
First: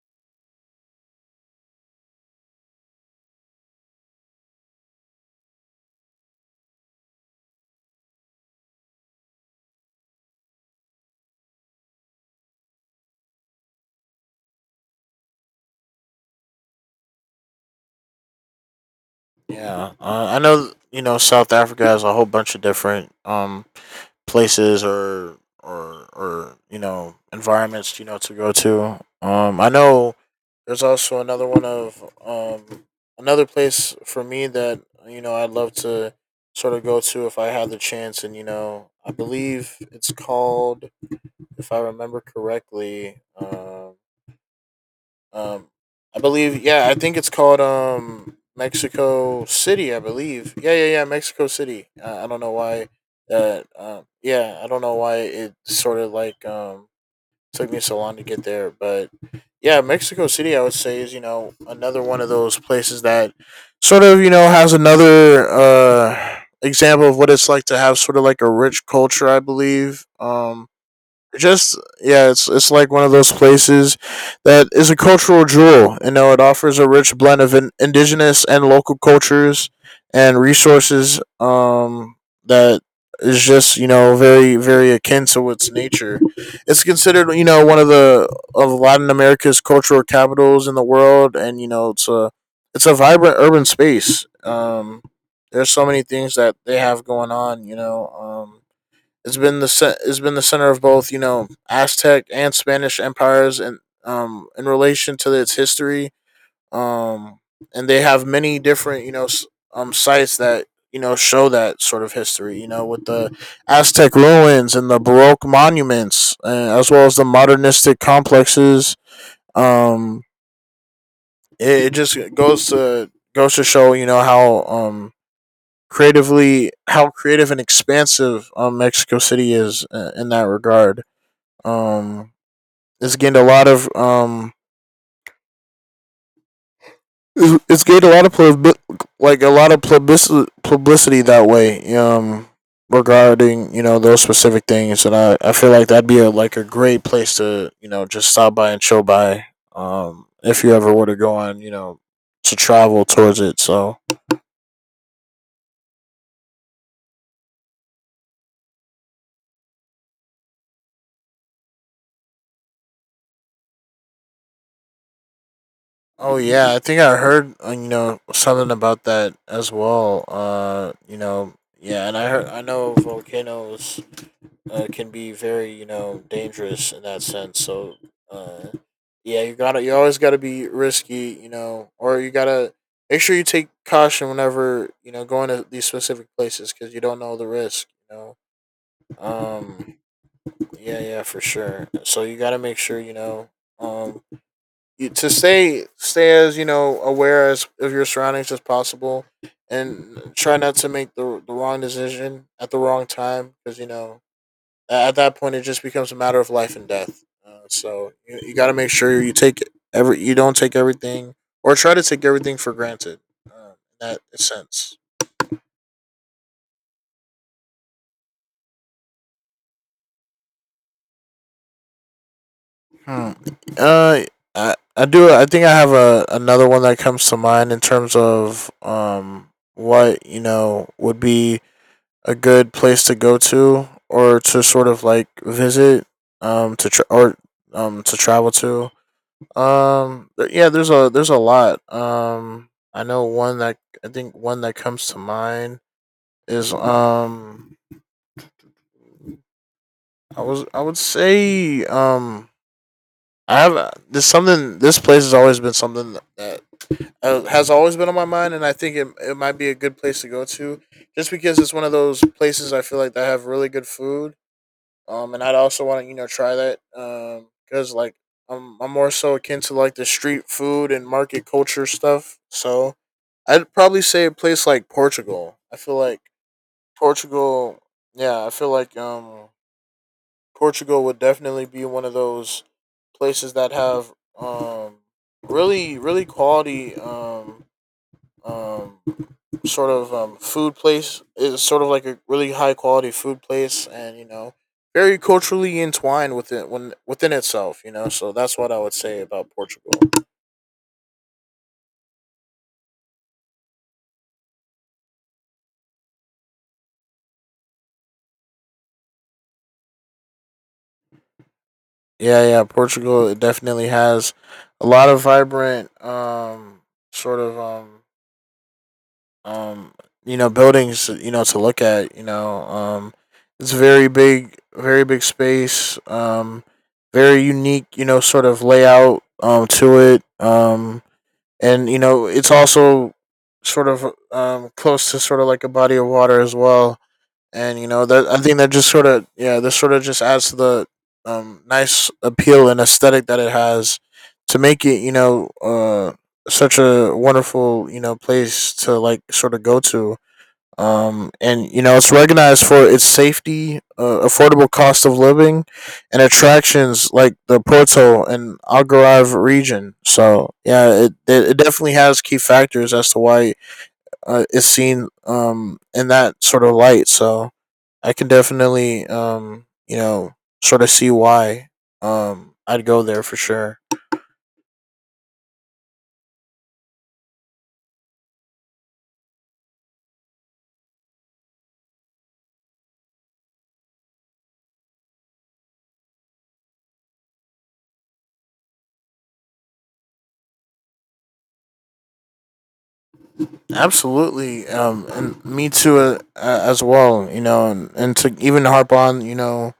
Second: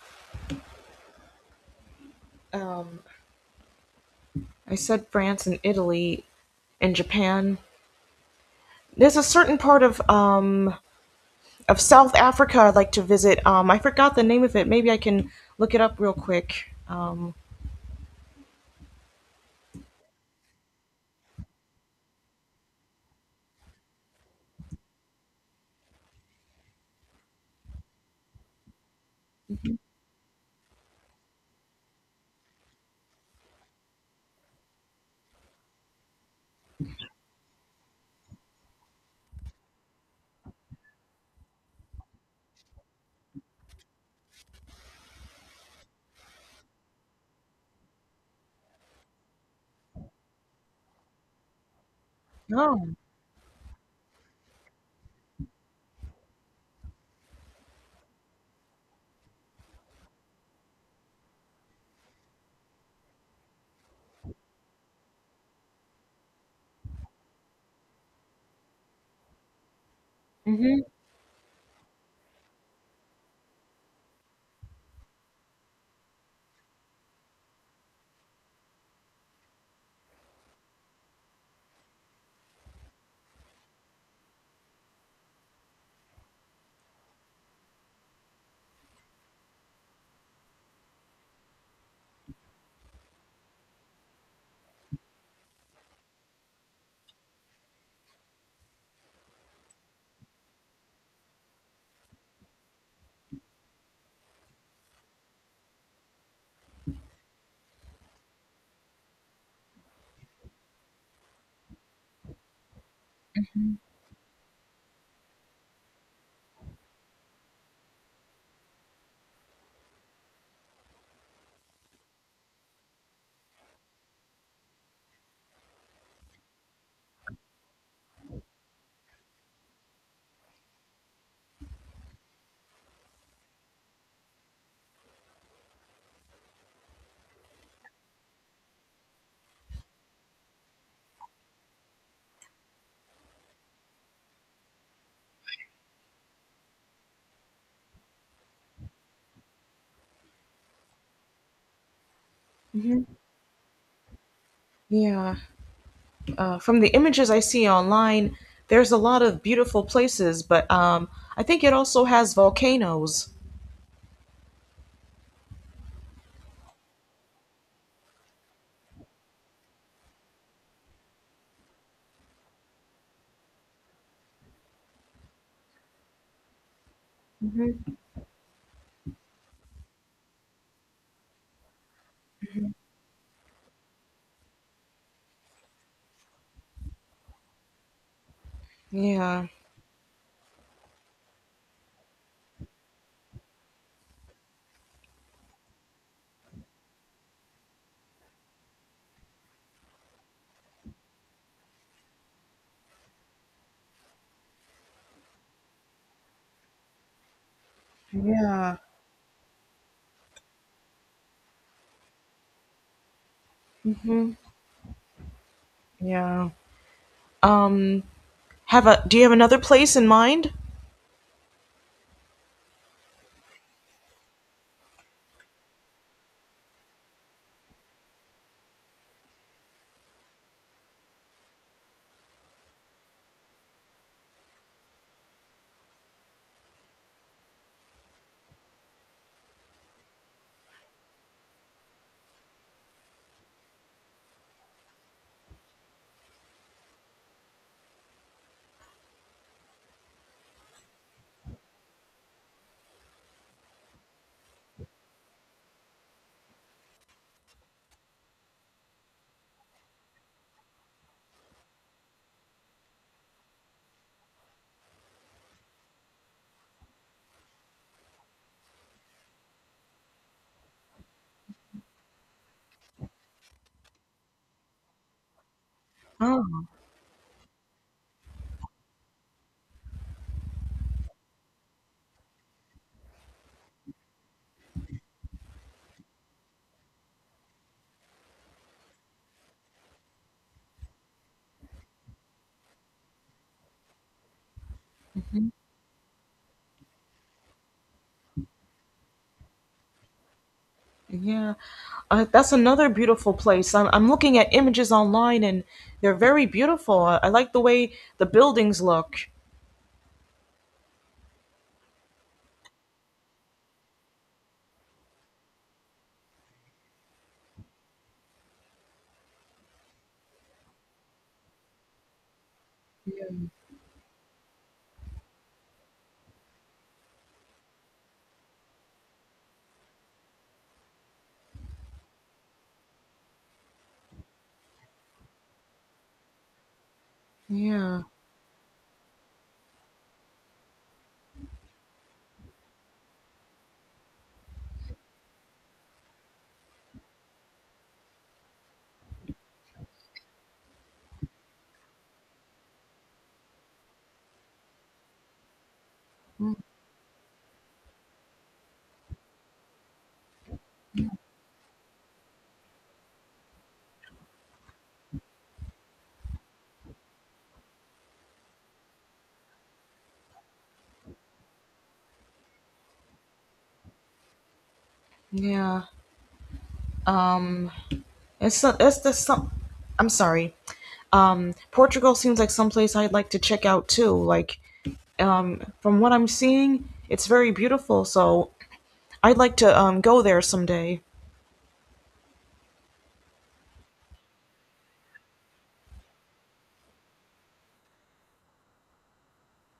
[SPEAKER 1] I said France and Italy and Japan. There's a certain part of South Africa I'd like to visit. I forgot the name of it. Maybe I can look it up real quick.
[SPEAKER 2] Yeah, I know you know South Africa has a whole bunch of different places or you know environments you know to go to. I know there's also another one of, another place for me that you know I'd love to sort of go to if I had the chance, and you know I believe it's called, if I remember correctly, Um, I believe. Yeah, I think it's called Mexico City. I believe. Yeah, yeah, yeah, Mexico City. I don't know
[SPEAKER 1] Oh.
[SPEAKER 2] why. That. Yeah, I don't know why it sort of took me so long to get there, but yeah, Mexico City, I would say, is you know another one of those places that sort of you know has another example of what it's like to have sort of like a rich culture, I believe.
[SPEAKER 1] Mhm.
[SPEAKER 2] Just yeah, it's like one of those places that is a cultural jewel. You know, it offers a rich blend of indigenous and local cultures and resources. That is just you know very akin to its nature. It's considered you know one of the of Latin America's cultural capitals in the world, and you know it's a vibrant urban space. There's so many things that they have going on. You know, um, it's been the it's been the center of both you know Aztec and Spanish empires, and in relation to its history, um and they have many different you know sites that you know show that sort of history. You know, with the Aztec ruins and the Baroque monuments, as well as the modernistic complexes. Um, it just goes to show you know how creatively how creative and expansive Mexico City is, in that regard. Um, it's gained a lot of um, it's gained a lot of like a lot of publicity that way. Regarding you know those specific things, and I feel like that'd be a like a great place to you know just stop by and chill by. If you ever were to go on, you know, to travel towards it, so.
[SPEAKER 1] Yeah. From the images I see online, there's a lot of beautiful places, but I think it also has volcanoes.
[SPEAKER 2] Oh yeah, I think I heard, you know, something about that as well. You know, yeah, and I know volcanoes, can be very you know dangerous in that sense.
[SPEAKER 1] Hmm.
[SPEAKER 2] So, uh, yeah, you always gotta be risky, you know, or you gotta make sure you take caution whenever you know going to these specific places because you don't know the risk. You know,
[SPEAKER 1] Yeah,
[SPEAKER 2] um, yeah, yeah, for sure. So you gotta make sure you know um to stay as you know aware as of your surroundings as possible, and try not to make the wrong decision at the wrong time, because you know at that point it just becomes a matter of life and death. So you got to
[SPEAKER 1] yeah.
[SPEAKER 2] make sure you take every you don't take everything or try to take everything for granted, Uh, in that
[SPEAKER 1] Hmm.
[SPEAKER 2] sense.
[SPEAKER 1] Yeah. Um, have a. Do you have another place in mind?
[SPEAKER 2] Hmm. Uh, I do. I think I have a another one that comes to mind in terms of what you know would be a good place to go to or to sort of like visit, um to tra- or to travel to. Yeah, there's a lot. I know one that, I think one that comes to mind is, I would say, I have this something this place has always been something that, has always been on my mind, and I think it might be a good place to go to just because it's one of those places I feel like that have really good food. And I'd also want to you know try that. Because like I'm more so akin to like the street food and market culture stuff. So I'd probably say a place like Portugal. I feel like Portugal. Yeah, I feel like Portugal would definitely be one of those places that have um really quality, um food place. It's sort of like a really high quality food place, and you know, very culturally entwined within when within itself. You know, so that's what I would say about Portugal.
[SPEAKER 1] Yeah, that's another beautiful place. I'm looking at images online and they're very beautiful. I like the way the buildings look.
[SPEAKER 2] Yeah, yeah, Portugal, it definitely has a lot of vibrant, sort of, um, you know, buildings. You know, to look at. You know, it's very big space. Very unique. You know, sort of layout. To it. And you know it's also sort of, close to sort of like a body of water as well, and you
[SPEAKER 1] Yeah,
[SPEAKER 2] know that, I think that just sort of, yeah, this sort of just adds to the, nice appeal and aesthetic that it has to make it you know, such a wonderful you know place to like sort of go to. And you know it's recognized for its safety, affordable cost of living, and attractions like the Porto and Algarve region. So yeah, it definitely has key factors as to why, it's seen, in that sort of light. So I can definitely, you know, sort of see why, I'd go there for sure.
[SPEAKER 1] yeah. It's the some. I'm sorry. Portugal seems like someplace I'd like to check out too. Like, from what I'm seeing, it's very beautiful. So I'd like to go there someday.
[SPEAKER 2] Absolutely, and me too, as well. You know, and to even harp on, you know,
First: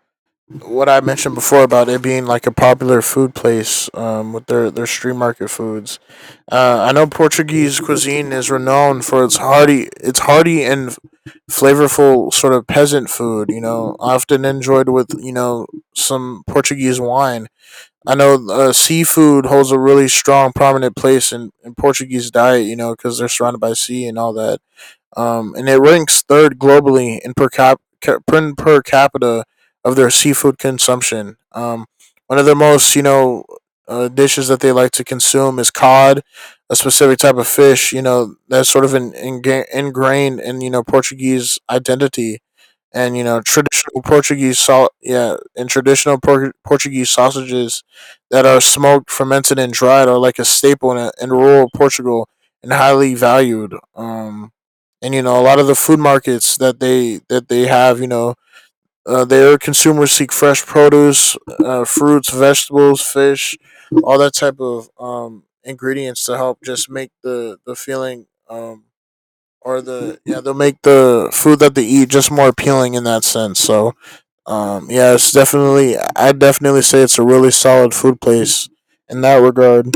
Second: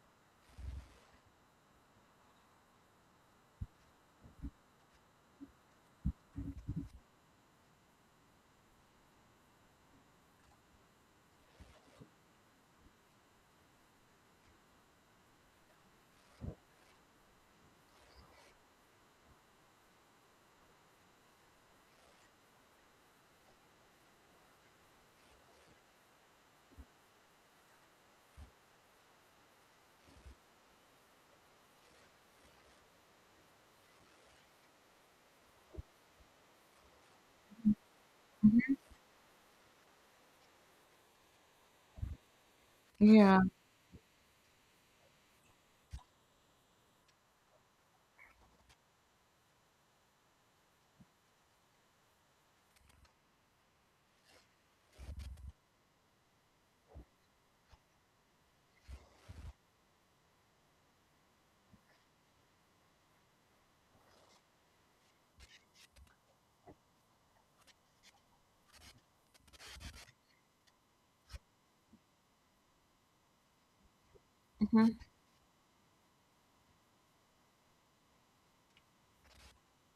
[SPEAKER 2] what I mentioned before about it being like a popular food place, with their street market foods. I know Portuguese cuisine is renowned for its hearty and flavorful sort of peasant food. You know, often enjoyed with you know some Portuguese wine. I know, seafood holds a really strong, prominent place in Portuguese diet, you know, because they're surrounded by sea and all that. And it ranks third globally in per, cap- ca- per, capita of their seafood consumption. One of the most, you know, dishes that they like to consume is cod, a specific type of fish, you know, that's sort of ingrained in, you know, Portuguese identity, and you
[SPEAKER 1] Yeah,
[SPEAKER 2] know traditional Portuguese salt, yeah, and traditional Portuguese sausages that are smoked, fermented, and dried are like a staple in rural Portugal and highly valued. And you know a lot of the food markets that they have, you know, their consumers seek fresh produce, fruits, vegetables, fish, all that type of, ingredients to help just make the feeling. Or the yeah, they'll make the food that they eat just more appealing in that sense. So yeah, it's definitely I definitely say it's a really solid food place in that regard.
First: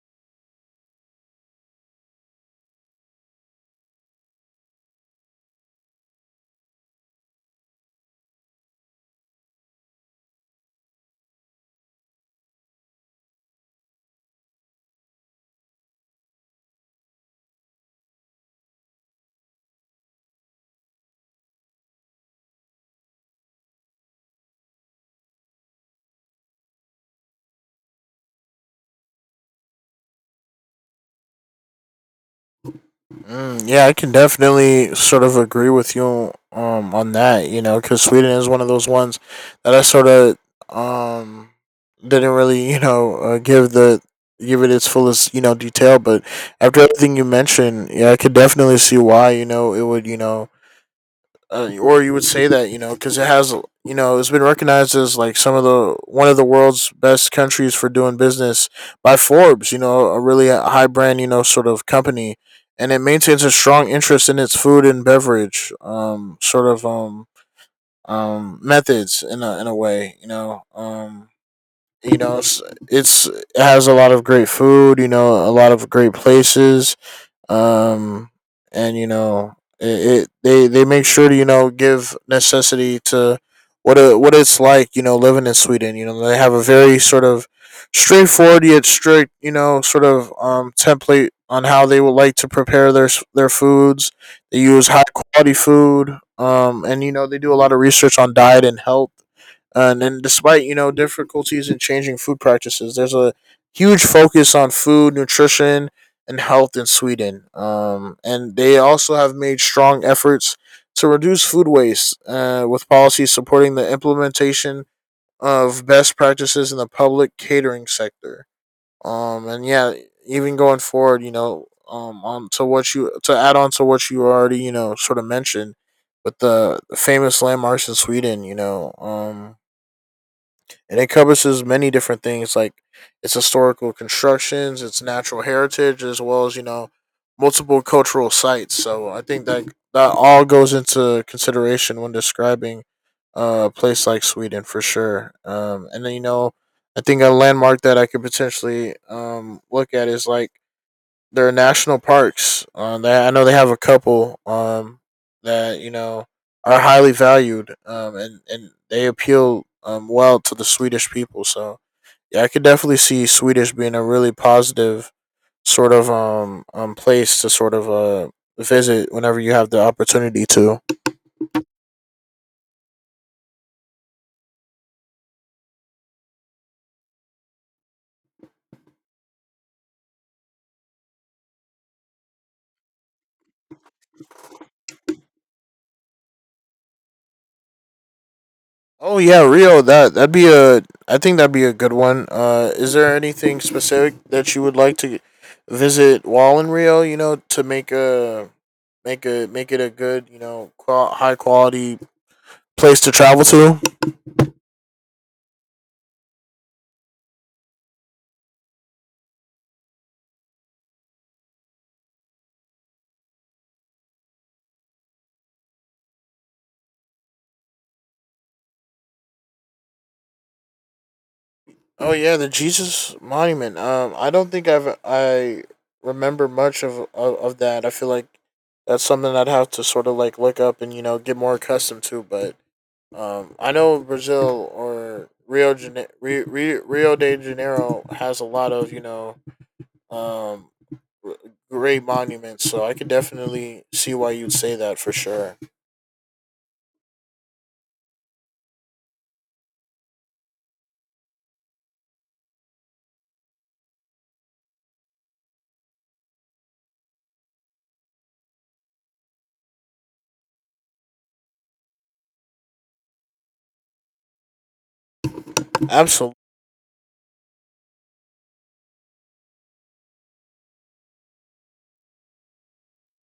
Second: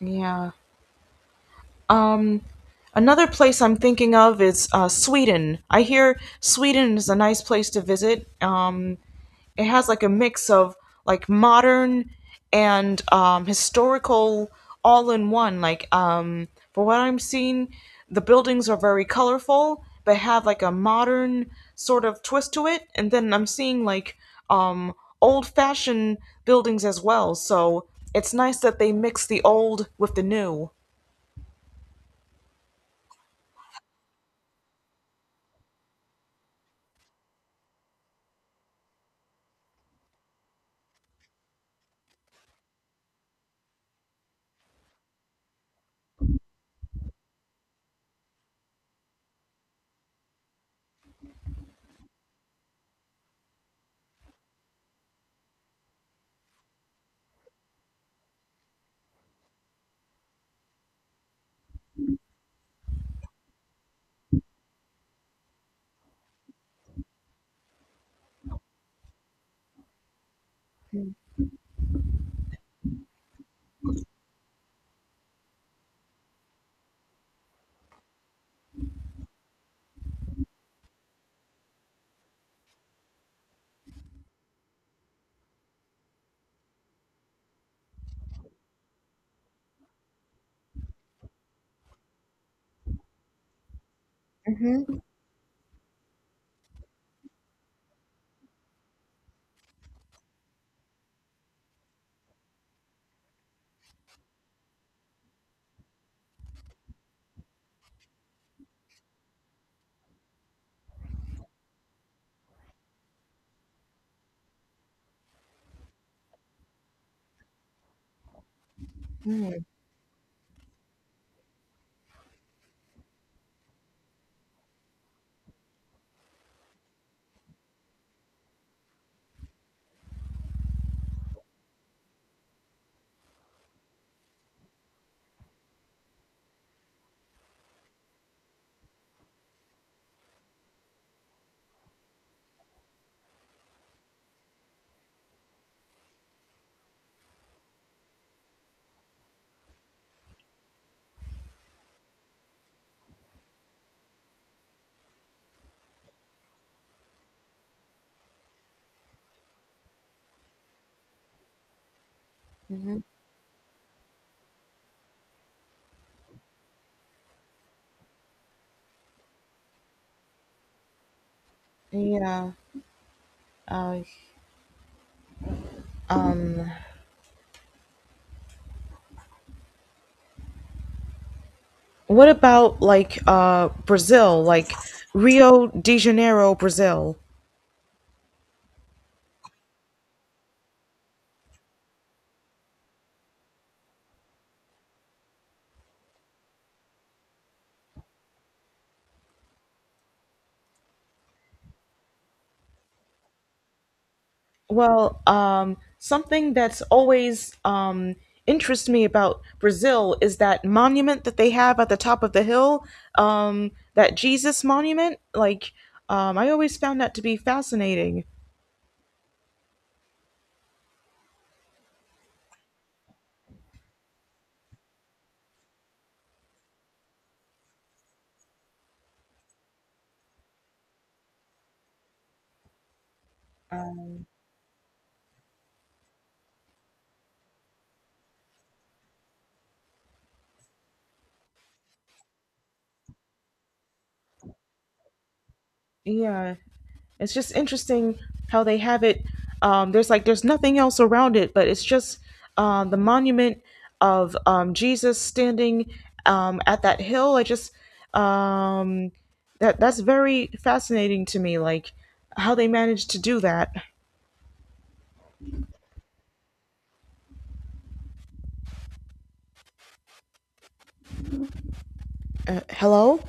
[SPEAKER 1] yeah. Um, Another place I'm thinking of is Sweden. I hear Sweden is a nice place to visit. It has like a mix of like modern and, historical all in one. Like, for what I'm seeing, the buildings are very colorful, but have like a modern sort of twist to it. And then I'm seeing like, um, old fashioned buildings as well. So it's nice that they mix the old with the new.
[SPEAKER 2] Mm, yeah, I can definitely sort of agree with you on that, you know, cuz Sweden is one of those ones that I sort of, um didn't really, you know, give the give it its fullest, you know, detail, but after everything you mentioned, yeah, I could definitely see why, you know, it would, you know, or you would say that, you know, because it has, you know, it's been recognized as some of the one of the world's best countries for doing business by Forbes. You know, a really high brand you know sort of company, and it maintains a strong interest in its food and beverage, um, methods in a way. You know, you know it's it has a lot of great food. You know, a lot of great places, um, and you know it they make sure to you know give necessity to what it's like you know living in Sweden. You know, they have a very sort of straightforward yet strict you know sort of, template on how they would like to prepare their foods. They use high quality food, and you know they do a lot of research on diet and health, and then despite you know difficulties in changing food practices, there's a huge focus on food nutrition and health in Sweden. And they also have made strong efforts to reduce food waste with policies supporting the implementation of best practices in the public catering sector. Um, and yeah, Even going forward, on to what you to add on to what you already mentioned with the famous landmarks in Sweden, and it encompasses many different things like its historical constructions, its natural heritage, as well as multiple cultural sites. So I think that all goes into consideration when describing a place like Sweden for sure. And then you know, I think a landmark that I could potentially look at is like their national parks. I know they have a couple that are highly valued, and they appeal well to the Swedish people. So yeah, I could definitely see Swedish being a really positive sort of place to sort of visit whenever you have the opportunity to.
[SPEAKER 1] Yeah. Uh, What about like Brazil, like Rio de Janeiro, Brazil?
[SPEAKER 2] Oh yeah, Rio. That that'd be a. I think that'd be a good one. Is there anything specific that you would like to visit while in Rio? To make it a good, high quality place to travel to.
[SPEAKER 1] Well, something that's always, interests me about Brazil is that monument that they have at the top of the hill, that Jesus monument. Like I always found that to be fascinating.
[SPEAKER 2] Oh yeah, the Jesus monument. I don't think I remember much of that. I feel like that's something I'd have to sort of like look up and get more accustomed to. But I know Brazil or Rio de Janeiro has a lot of um r- great monuments, so I could definitely see why you'd say that for sure.
[SPEAKER 1] Yeah, it's just interesting how they have it. There's nothing else around it, but it's just, the monument of, Jesus standing, at that hill. I just, um, that's very fascinating to me, like how they managed to do that.
[SPEAKER 2] Absolutely.
[SPEAKER 1] Hello.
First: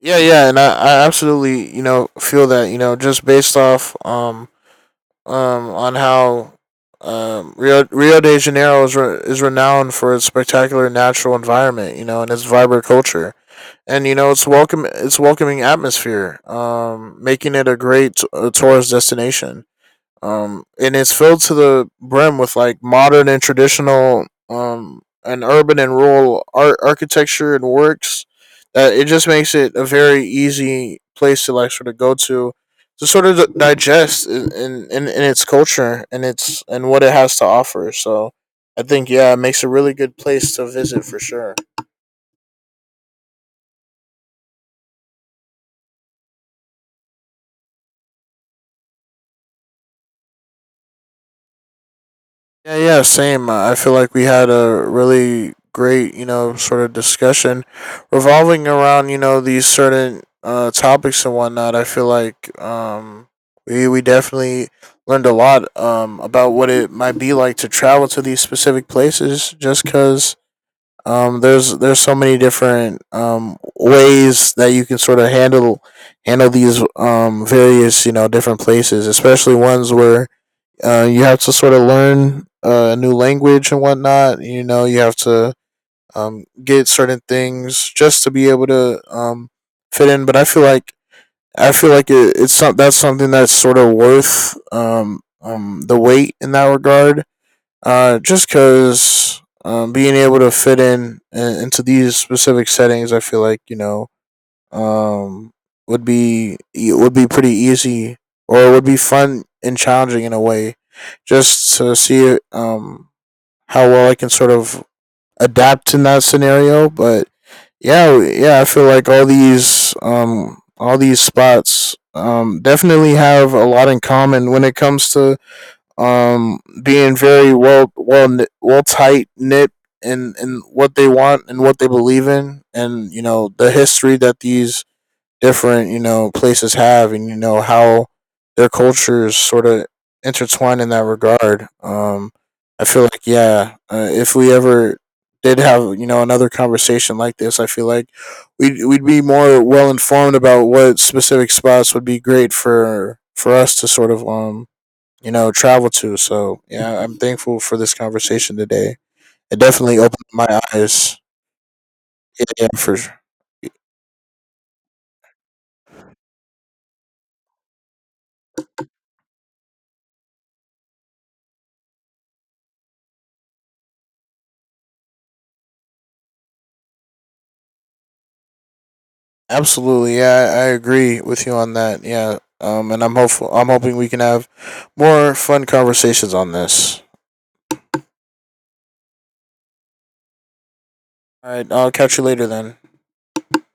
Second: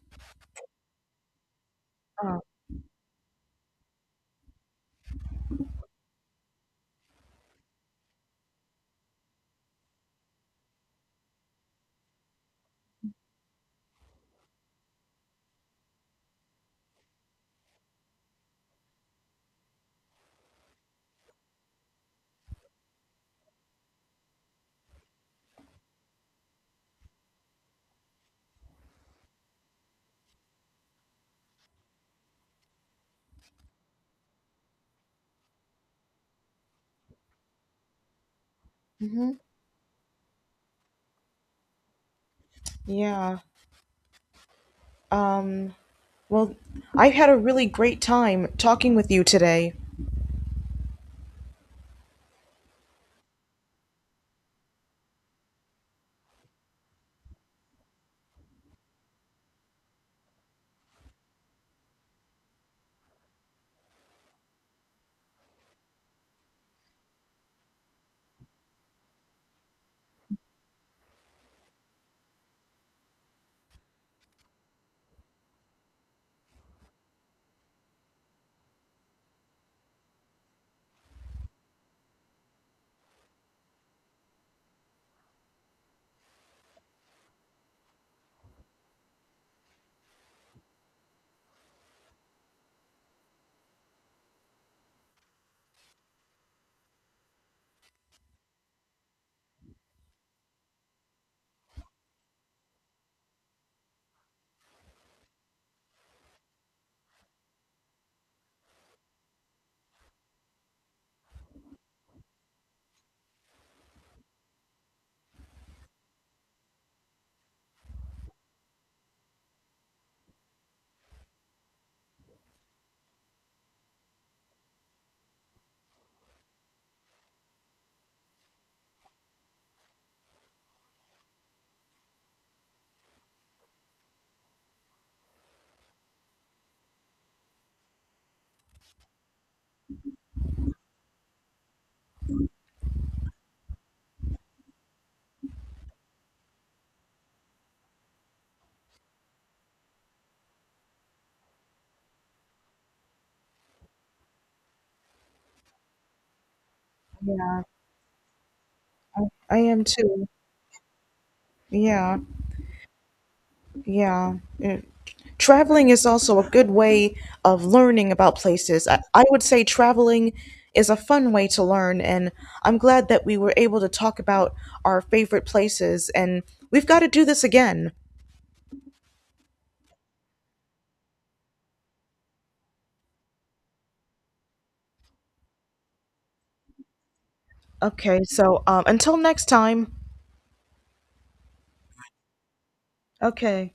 [SPEAKER 2] Yeah, yeah, and I absolutely, feel that, just based off um, on how Rio de Janeiro is renowned for its spectacular natural environment, and its vibrant culture, and its welcome its welcoming atmosphere, making it a great a tourist destination and it's filled to the brim with like modern and traditional, and urban and rural art architecture and works. That it just makes it a very easy place to like sort of go to sort of digest in its culture and its and what it has to offer. So I think
[SPEAKER 1] Hmm.
[SPEAKER 2] yeah, it makes a really good place to visit for sure.
[SPEAKER 1] Yeah. Um, well, I had a really great time talking with you today.
[SPEAKER 2] Yeah, yeah, same. I feel like we had a really great, sort of discussion revolving around, these certain topics and whatnot. I feel like um, we definitely learned a lot about what it might be like to travel to these specific places. Just because there's so many different ways that you can sort of handle these various, different places, especially ones where you have to sort of learn a new language and whatnot. You know, you have to get certain things just to be able to fit in. But I feel like that's something that's sort of worth the wait in that regard. Just because being able to fit in, into these specific settings, I feel like um would be it would be pretty easy or it would be fun and challenging in a way just to see how well I can sort of adapt in that scenario but yeah, yeah, I feel like all these spots definitely have a lot in common when it comes to being very well tight knit in what they want and what they believe in, and the history that these different places have, and how their cultures sort of intertwine in that regard. I feel like yeah, if we ever did have another conversation like this, I feel like we'd be more well informed about what specific spots would be great for us to sort of travel to. So yeah, I'm thankful for this conversation today.
[SPEAKER 1] I
[SPEAKER 2] It
[SPEAKER 1] am
[SPEAKER 2] definitely opened
[SPEAKER 1] too.
[SPEAKER 2] my eyes.
[SPEAKER 1] Yeah.
[SPEAKER 2] Yeah, yeah, for sure.
[SPEAKER 1] Yeah. Yeah. Traveling is also a good way of learning about places. I would say traveling is a fun way to learn, and I'm glad that we were able to talk about our favorite places, and we've got to do this again.
[SPEAKER 2] Absolutely, yeah, I agree with you on that. Yeah, and I'm hopeful. I'm hoping we can have more fun conversations on this.
[SPEAKER 1] Okay, so until next time.
[SPEAKER 2] All right, I'll catch you later then.
[SPEAKER 1] Okay.